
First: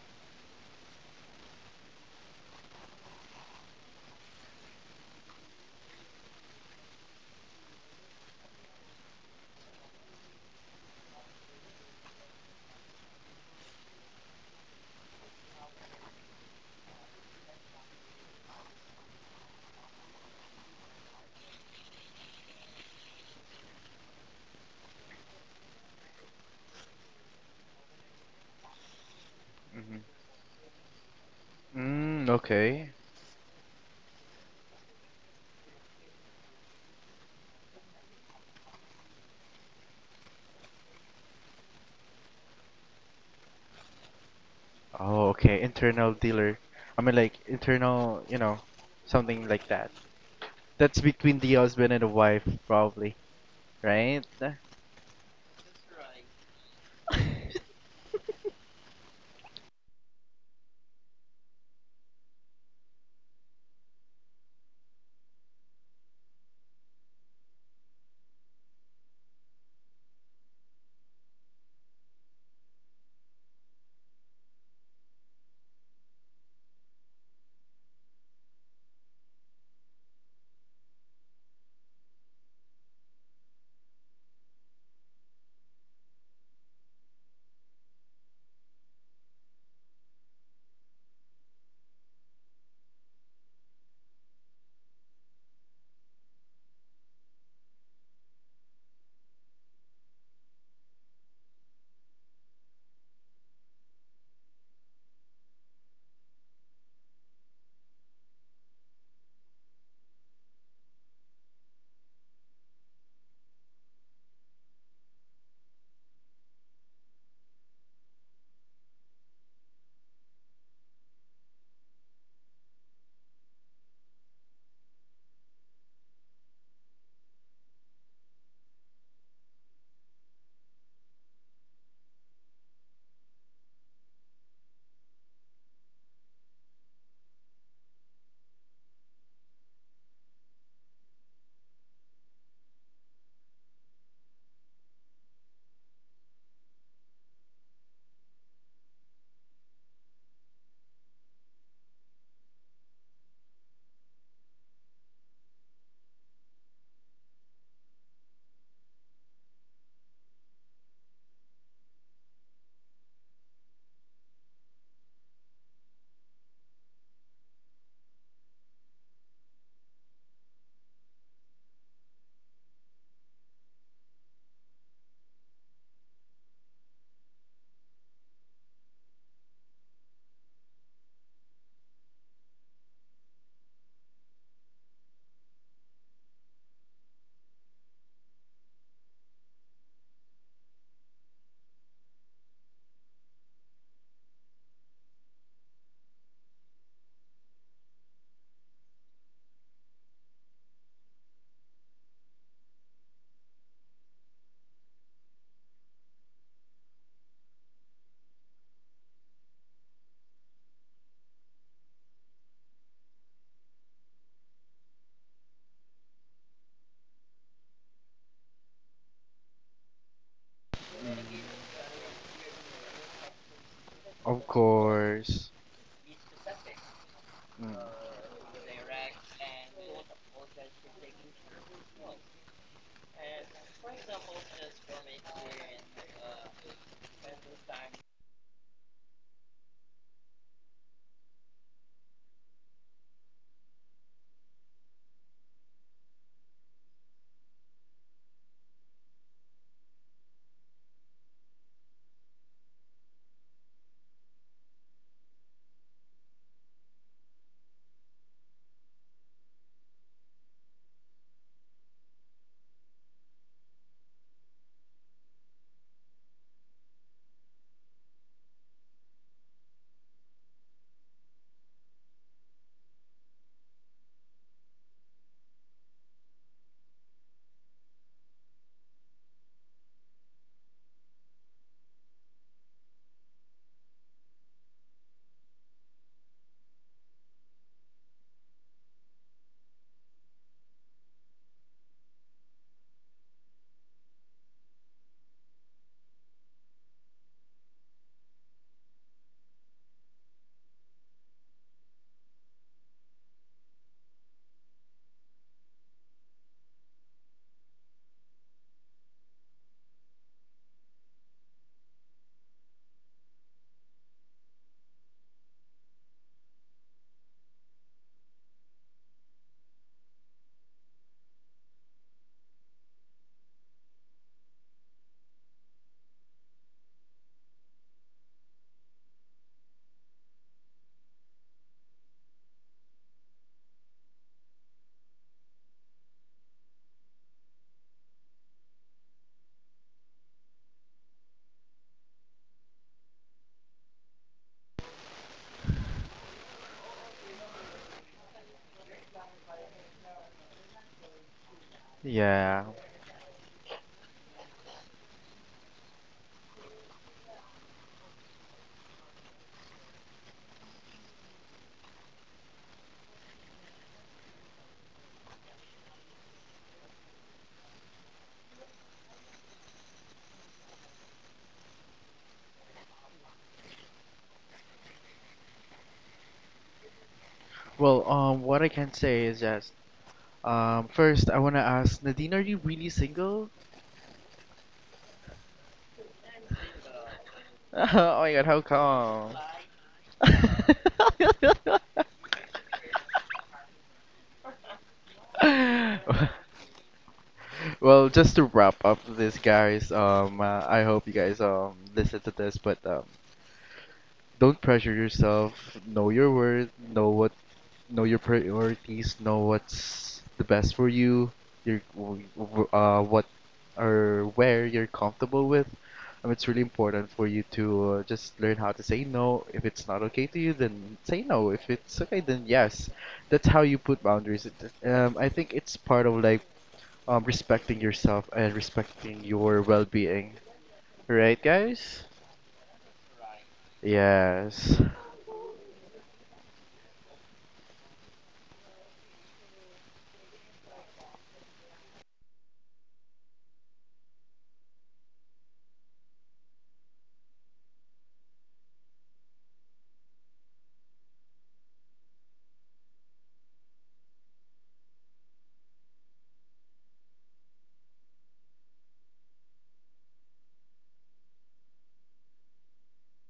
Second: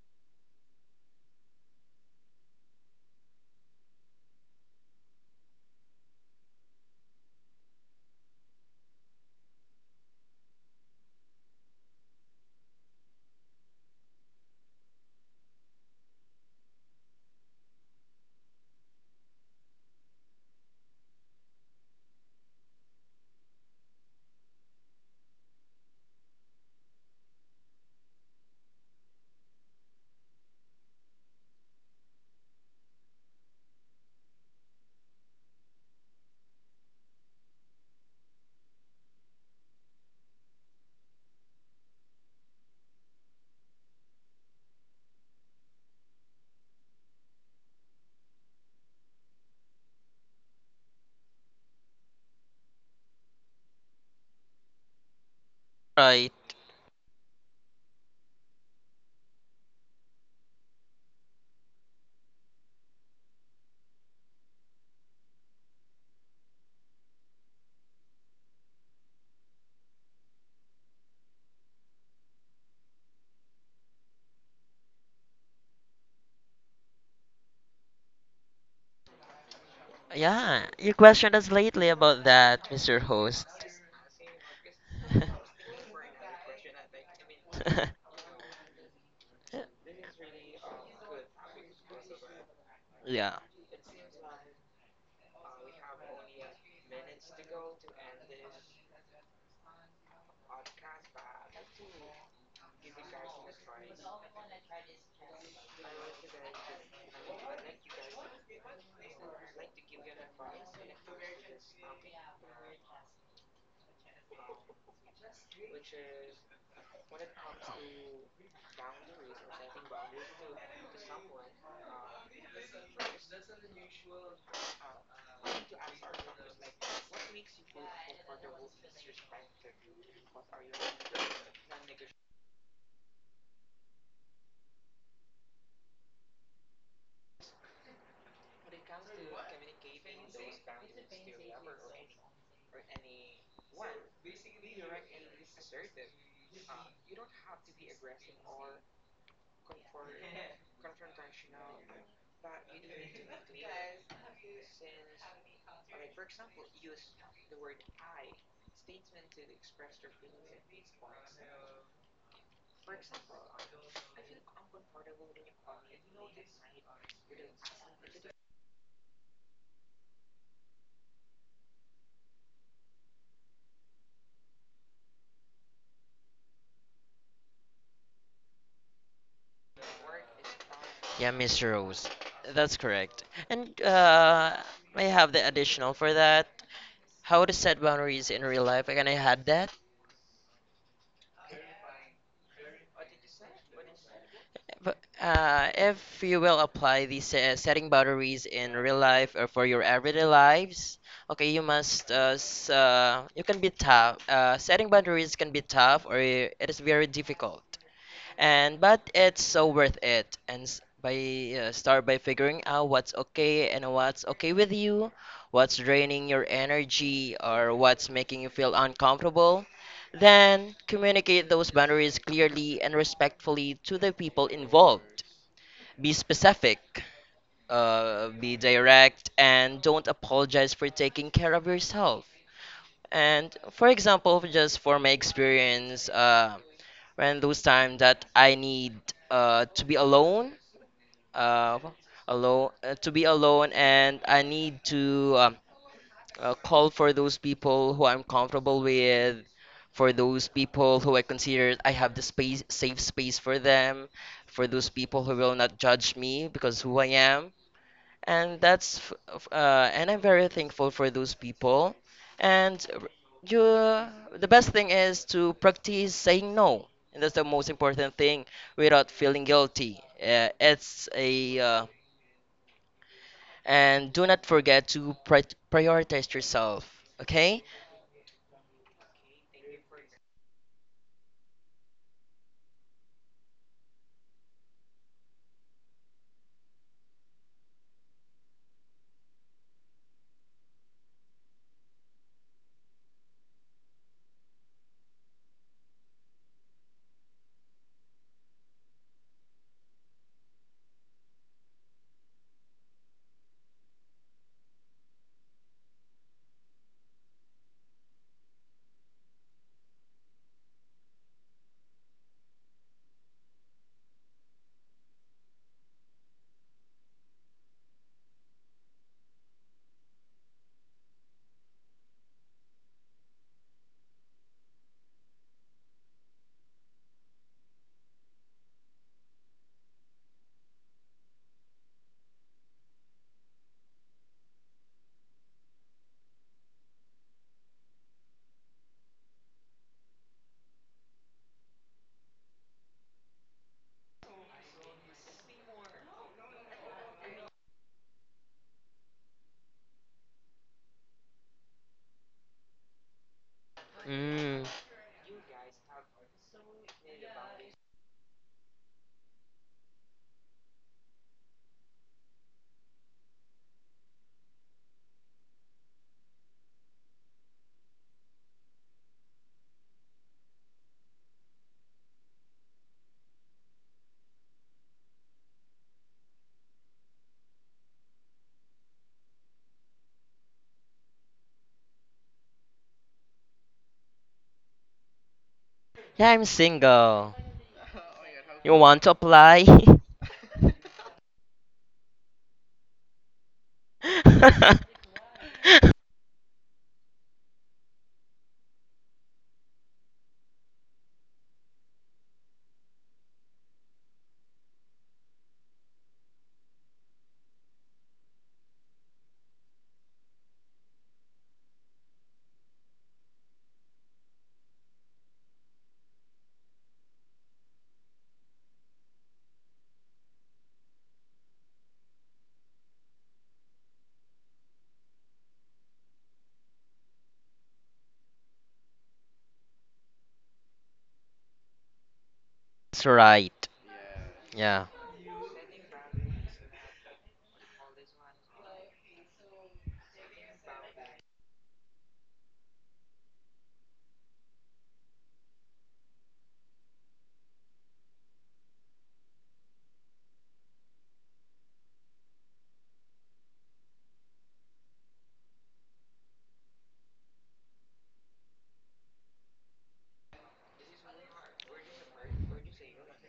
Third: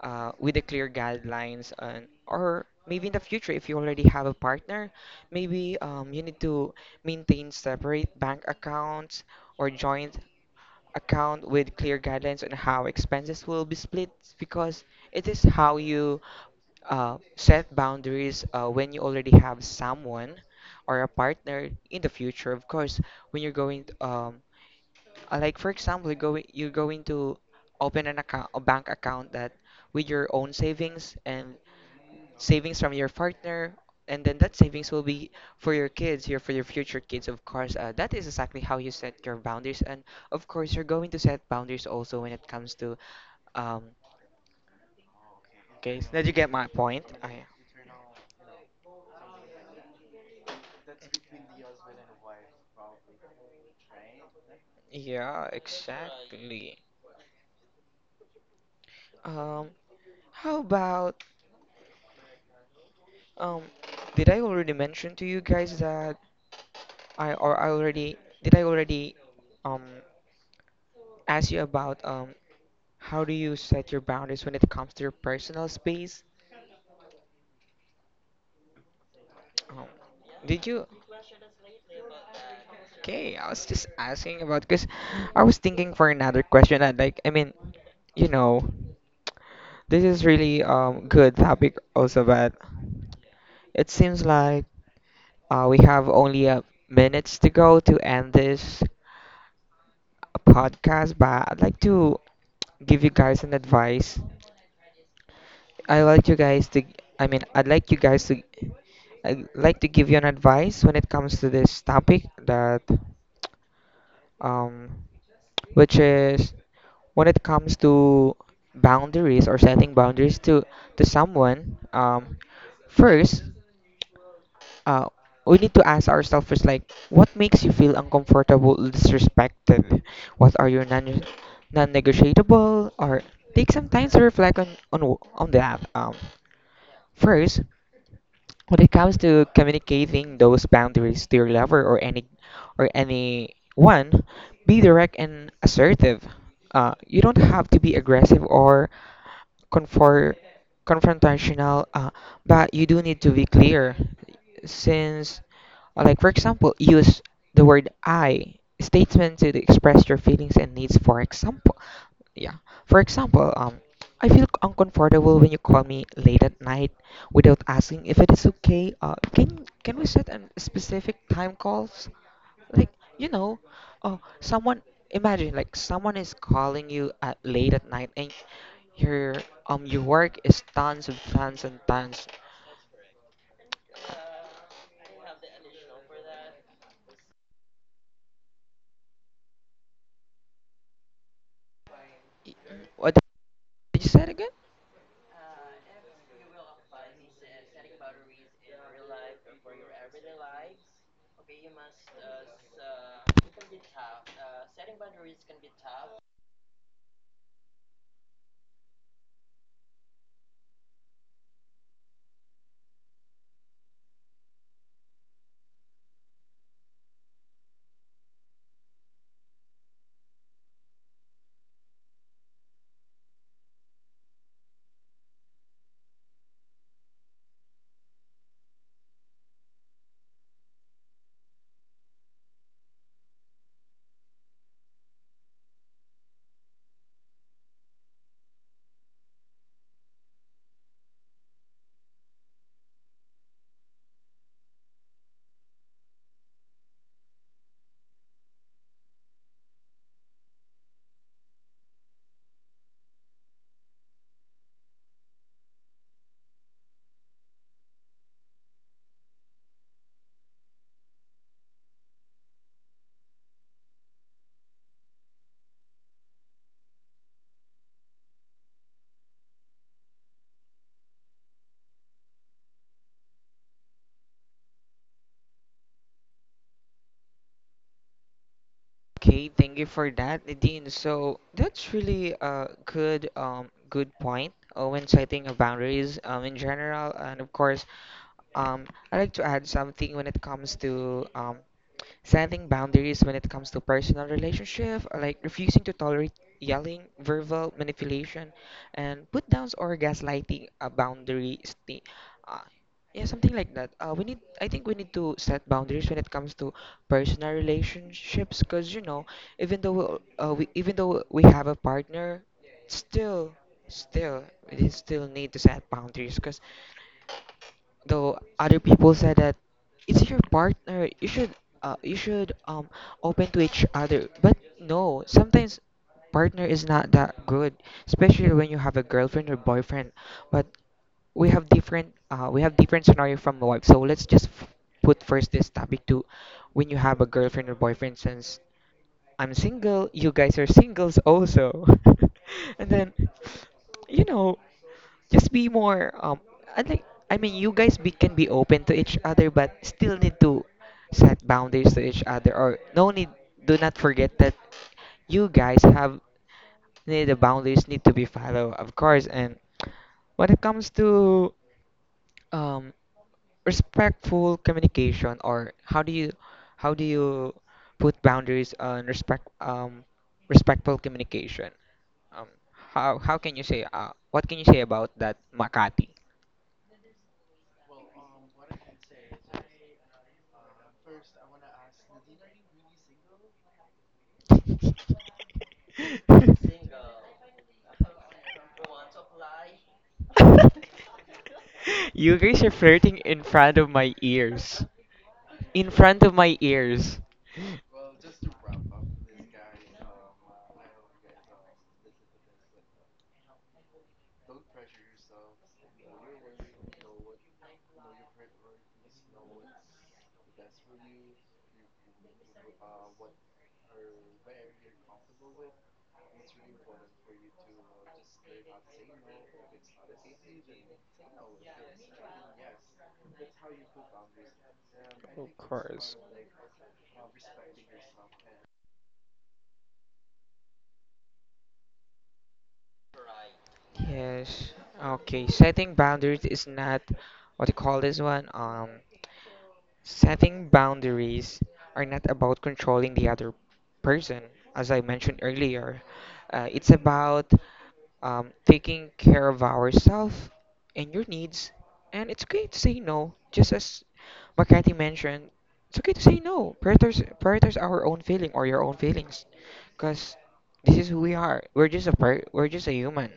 A: with the clear guidelines, and or maybe in the future if you already have a partner, maybe you need to maintain separate bank accounts or joint account with clear guidelines on how expenses will be split, because it is how you set boundaries when you already have someone or a partner in the future, of course. When you're going, like for example, you're going to open an account, a bank account that
C: Hmm.
A: with your own savings and
C: Mm,
A: savings
C: okay.
A: from your partner, and then that savings will be for your kids, your for your future kids, of course. That is exactly how you set your boundaries. And of course, you're going to set boundaries also when it comes to um.
C: Oh, okay.
A: Okay, so
C: Internal
A: did you get
C: dealer.
A: my
C: I
A: point?
C: mean, like internal, you know, something like that. That's between the husband and the wife, probably, right?
A: Yeah,
B: Right.
A: exactly. Um, how about, um, did I already mention to you guys that I or I already did I already um ask you about how do you set your boundaries when it comes to your personal space? Um, did
B: Yeah,
A: you?
B: you questioned us lately about that, Mr.
A: Okay, I
B: Host.
A: was just asking about, because I
B: <laughs>
A: was thinking for another question. And, you know, this is really good topic also, but
B: Yeah,
A: it seems like we have only a minutes to go to end this podcast. But I'd like to give you guys an advice. I like you guys to. I mean, I'd like you guys to. I'd like to give you an advice when it comes to this topic, that, um, which is, when it comes to boundaries or setting boundaries to someone. First, uh, we need to ask ourselves first, like, what makes you feel uncomfortable, disrespected? What are your non-negotiable? Or take some time to reflect on on that. First, when it comes to communicating those boundaries to your lover or any or anyone, be direct and assertive. You don't have to be aggressive or confor- confrontational, but you do need to be clear. Since, like, for example, use the word "I" statement to express your feelings and needs. For example, yeah. For example, I feel uncomfortable when you call me late at night without asking if it is okay. Can we set an specific time calls? Like, you know, oh, someone, imagine like someone is calling you at late at night, and your your work is tons and
B: yeah,
A: tons and
B: Mr. Host.
A: tons.
B: That's correct. And I have the additional for that. How to set boundaries in real life. Can I add that?
A: Y- What did you say again?
B: But if you will apply these setting boundaries in real life or for your everyday lives, okay, you must you can be tough. Setting boundaries can be tough or it is very difficult, and but it's so worth it and s- by start by figuring out what's okay and what's okay with you, what's draining your energy or what's making you feel uncomfortable, then
C: Mm,
B: communicate those boundaries clearly and respectfully to the
C: of
B: people involved.
C: course.
B: Be specific,
C: Mm,
B: be direct, and don't apologize for taking care of yourself. And for example, just for my experience, when those time that I need uh, to be alone, uh, to be alone, and I need to call for those people who I'm comfortable with, for those people who I consider I have safe space for them, for those people who will not judge me because who I am. And that's f- uh, and I'm very thankful for those people. And you, the best thing is to practice saying no, and that's the most important thing without feeling guilty. It's a and Do not forget to prioritize yourself. Okay?
A: Okay, thank you for that, Nadine. So that's really a good good point, when setting of boundaries in general. And of course, um I like to add something when it comes to setting boundaries when it comes to personal relationship, like refusing to tolerate yelling, verbal manipulation, and put downs or gaslighting. Uh, yeah, something like that. I think we need to set boundaries when it comes to personal relationships, because, you know, even though even though we have a partner, still, still, we still need to set boundaries. Because though other people said that it's your partner, you should open to each other. But no, sometimes partner is not that good, especially when you have a girlfriend or boyfriend. But we have different scenario from the wife. So let's put first this topic to when you have a girlfriend or boyfriend. Since I'm single, you guys are singles also, <laughs> and then, you know, just be more I think I mean, you guys can be open to each other, but still need to set boundaries to each other.
C: yeah.
A: Or no need, do not forget that
B: Mm.
A: you guys have need, the boundaries need to be followed, of course. And when it comes to um respectful communication, or how do you how do you put boundaries on respectful communication, um how can you say, what can you say about that, Makati?
C: Well, what I can say is just, first I wanna ask Nadine, are you really single?
A: <laughs>
B: Yeah, I'm single.
C: <laughs> Oh my God, how
B: You want to
C: come?
B: apply?
A: You guys are flirting in front
C: <laughs>
A: of my
B: <laughs>
A: ears,
B: That's
A: in front of my ears.
C: Well, just to wrap up this, guys. I hope you guys listen to this, but don't pressure yourself. Know your worth. Know your priorities, know what's the best for you, your w- w- what or where you're comfortable with. It's really important for you to just learn how to say no. If it's not okay to you, then say no. If it's okay, then yes. That's how you put boundaries. I
A: Of
C: think it's part
A: course.
C: of like respecting yourself and respecting your well-being. Right, guys?
B: right.
A: Yes.
C: Yes.
B: Yeah.
A: Okay. Setting boundaries is not what you call this one. Setting boundaries are not about controlling the other person, as I mentioned earlier. It's about taking care of ourselves and your needs. And it's okay to say no, just as Makati mentioned. It's okay to say no. Prioritize our own feeling or your own feelings, because this is who we are. We're just a we're just a human.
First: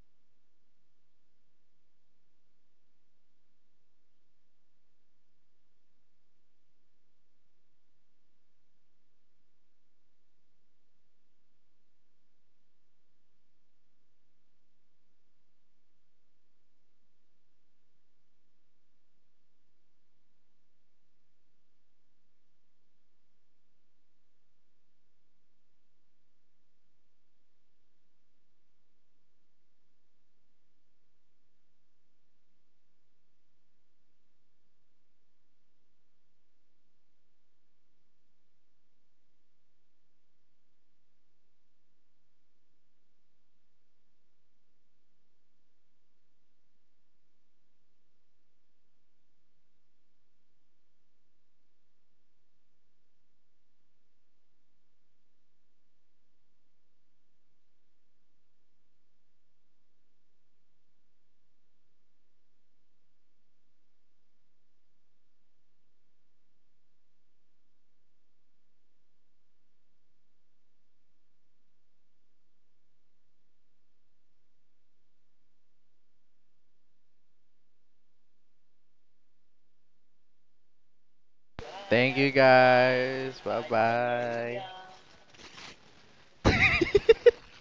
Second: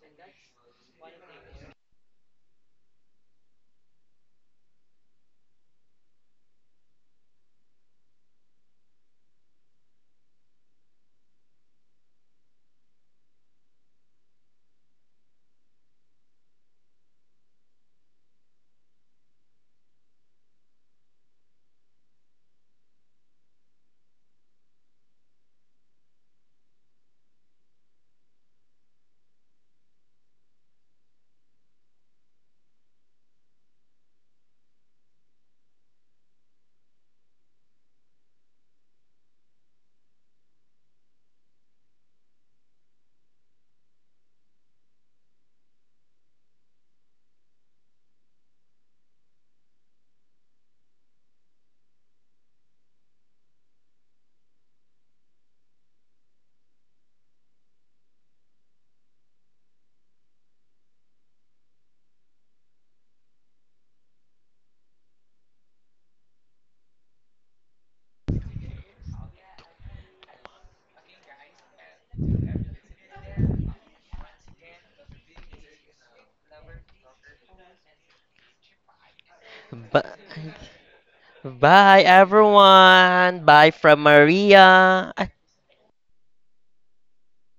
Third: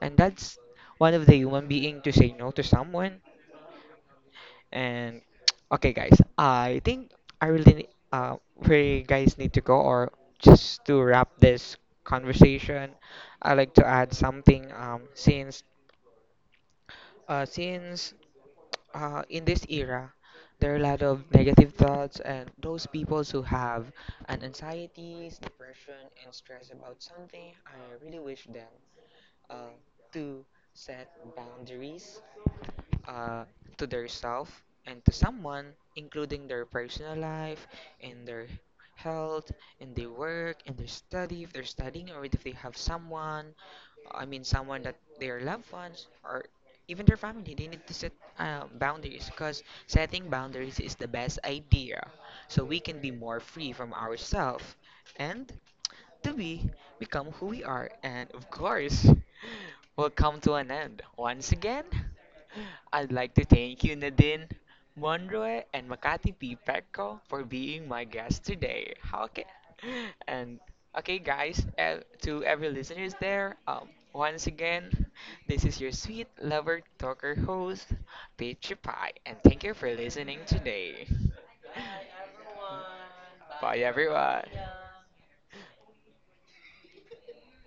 A: And that's one of the human being to say no to someone. And <tsk> okay, guys, I think I really ne- uh we guys need to go, or just to wrap this conversation. I like to add something since uh since <tsk> in this era, there are a lot of negative thoughts, and those people who have an anxieties, depression, and stress about something, I really wish them uh, to set boundaries uh, to their self and to someone, including their personal life and their health and their work and their study, if they're studying, or if they have someone, someone that their loved ones, or even their family, they need to set boundaries, because setting boundaries is the best idea, so we can be more free from ourselves, and to be, become who we are. And of course, <laughs> will come to an end once again. I'd like to thank you, Nadine, Monroe, and Makati P. Petco, for being my guest today. How can and okay, guys, to every listeners there, once again, this is your sweet lover talker host, Peachy Pie, and thank you for
B: But
A: listening today.
B: bye,
C: Thank you, guys.
B: everyone.
C: Bye
B: Bye
A: Bye,
B: from
A: everyone.
C: bye.
B: Maria.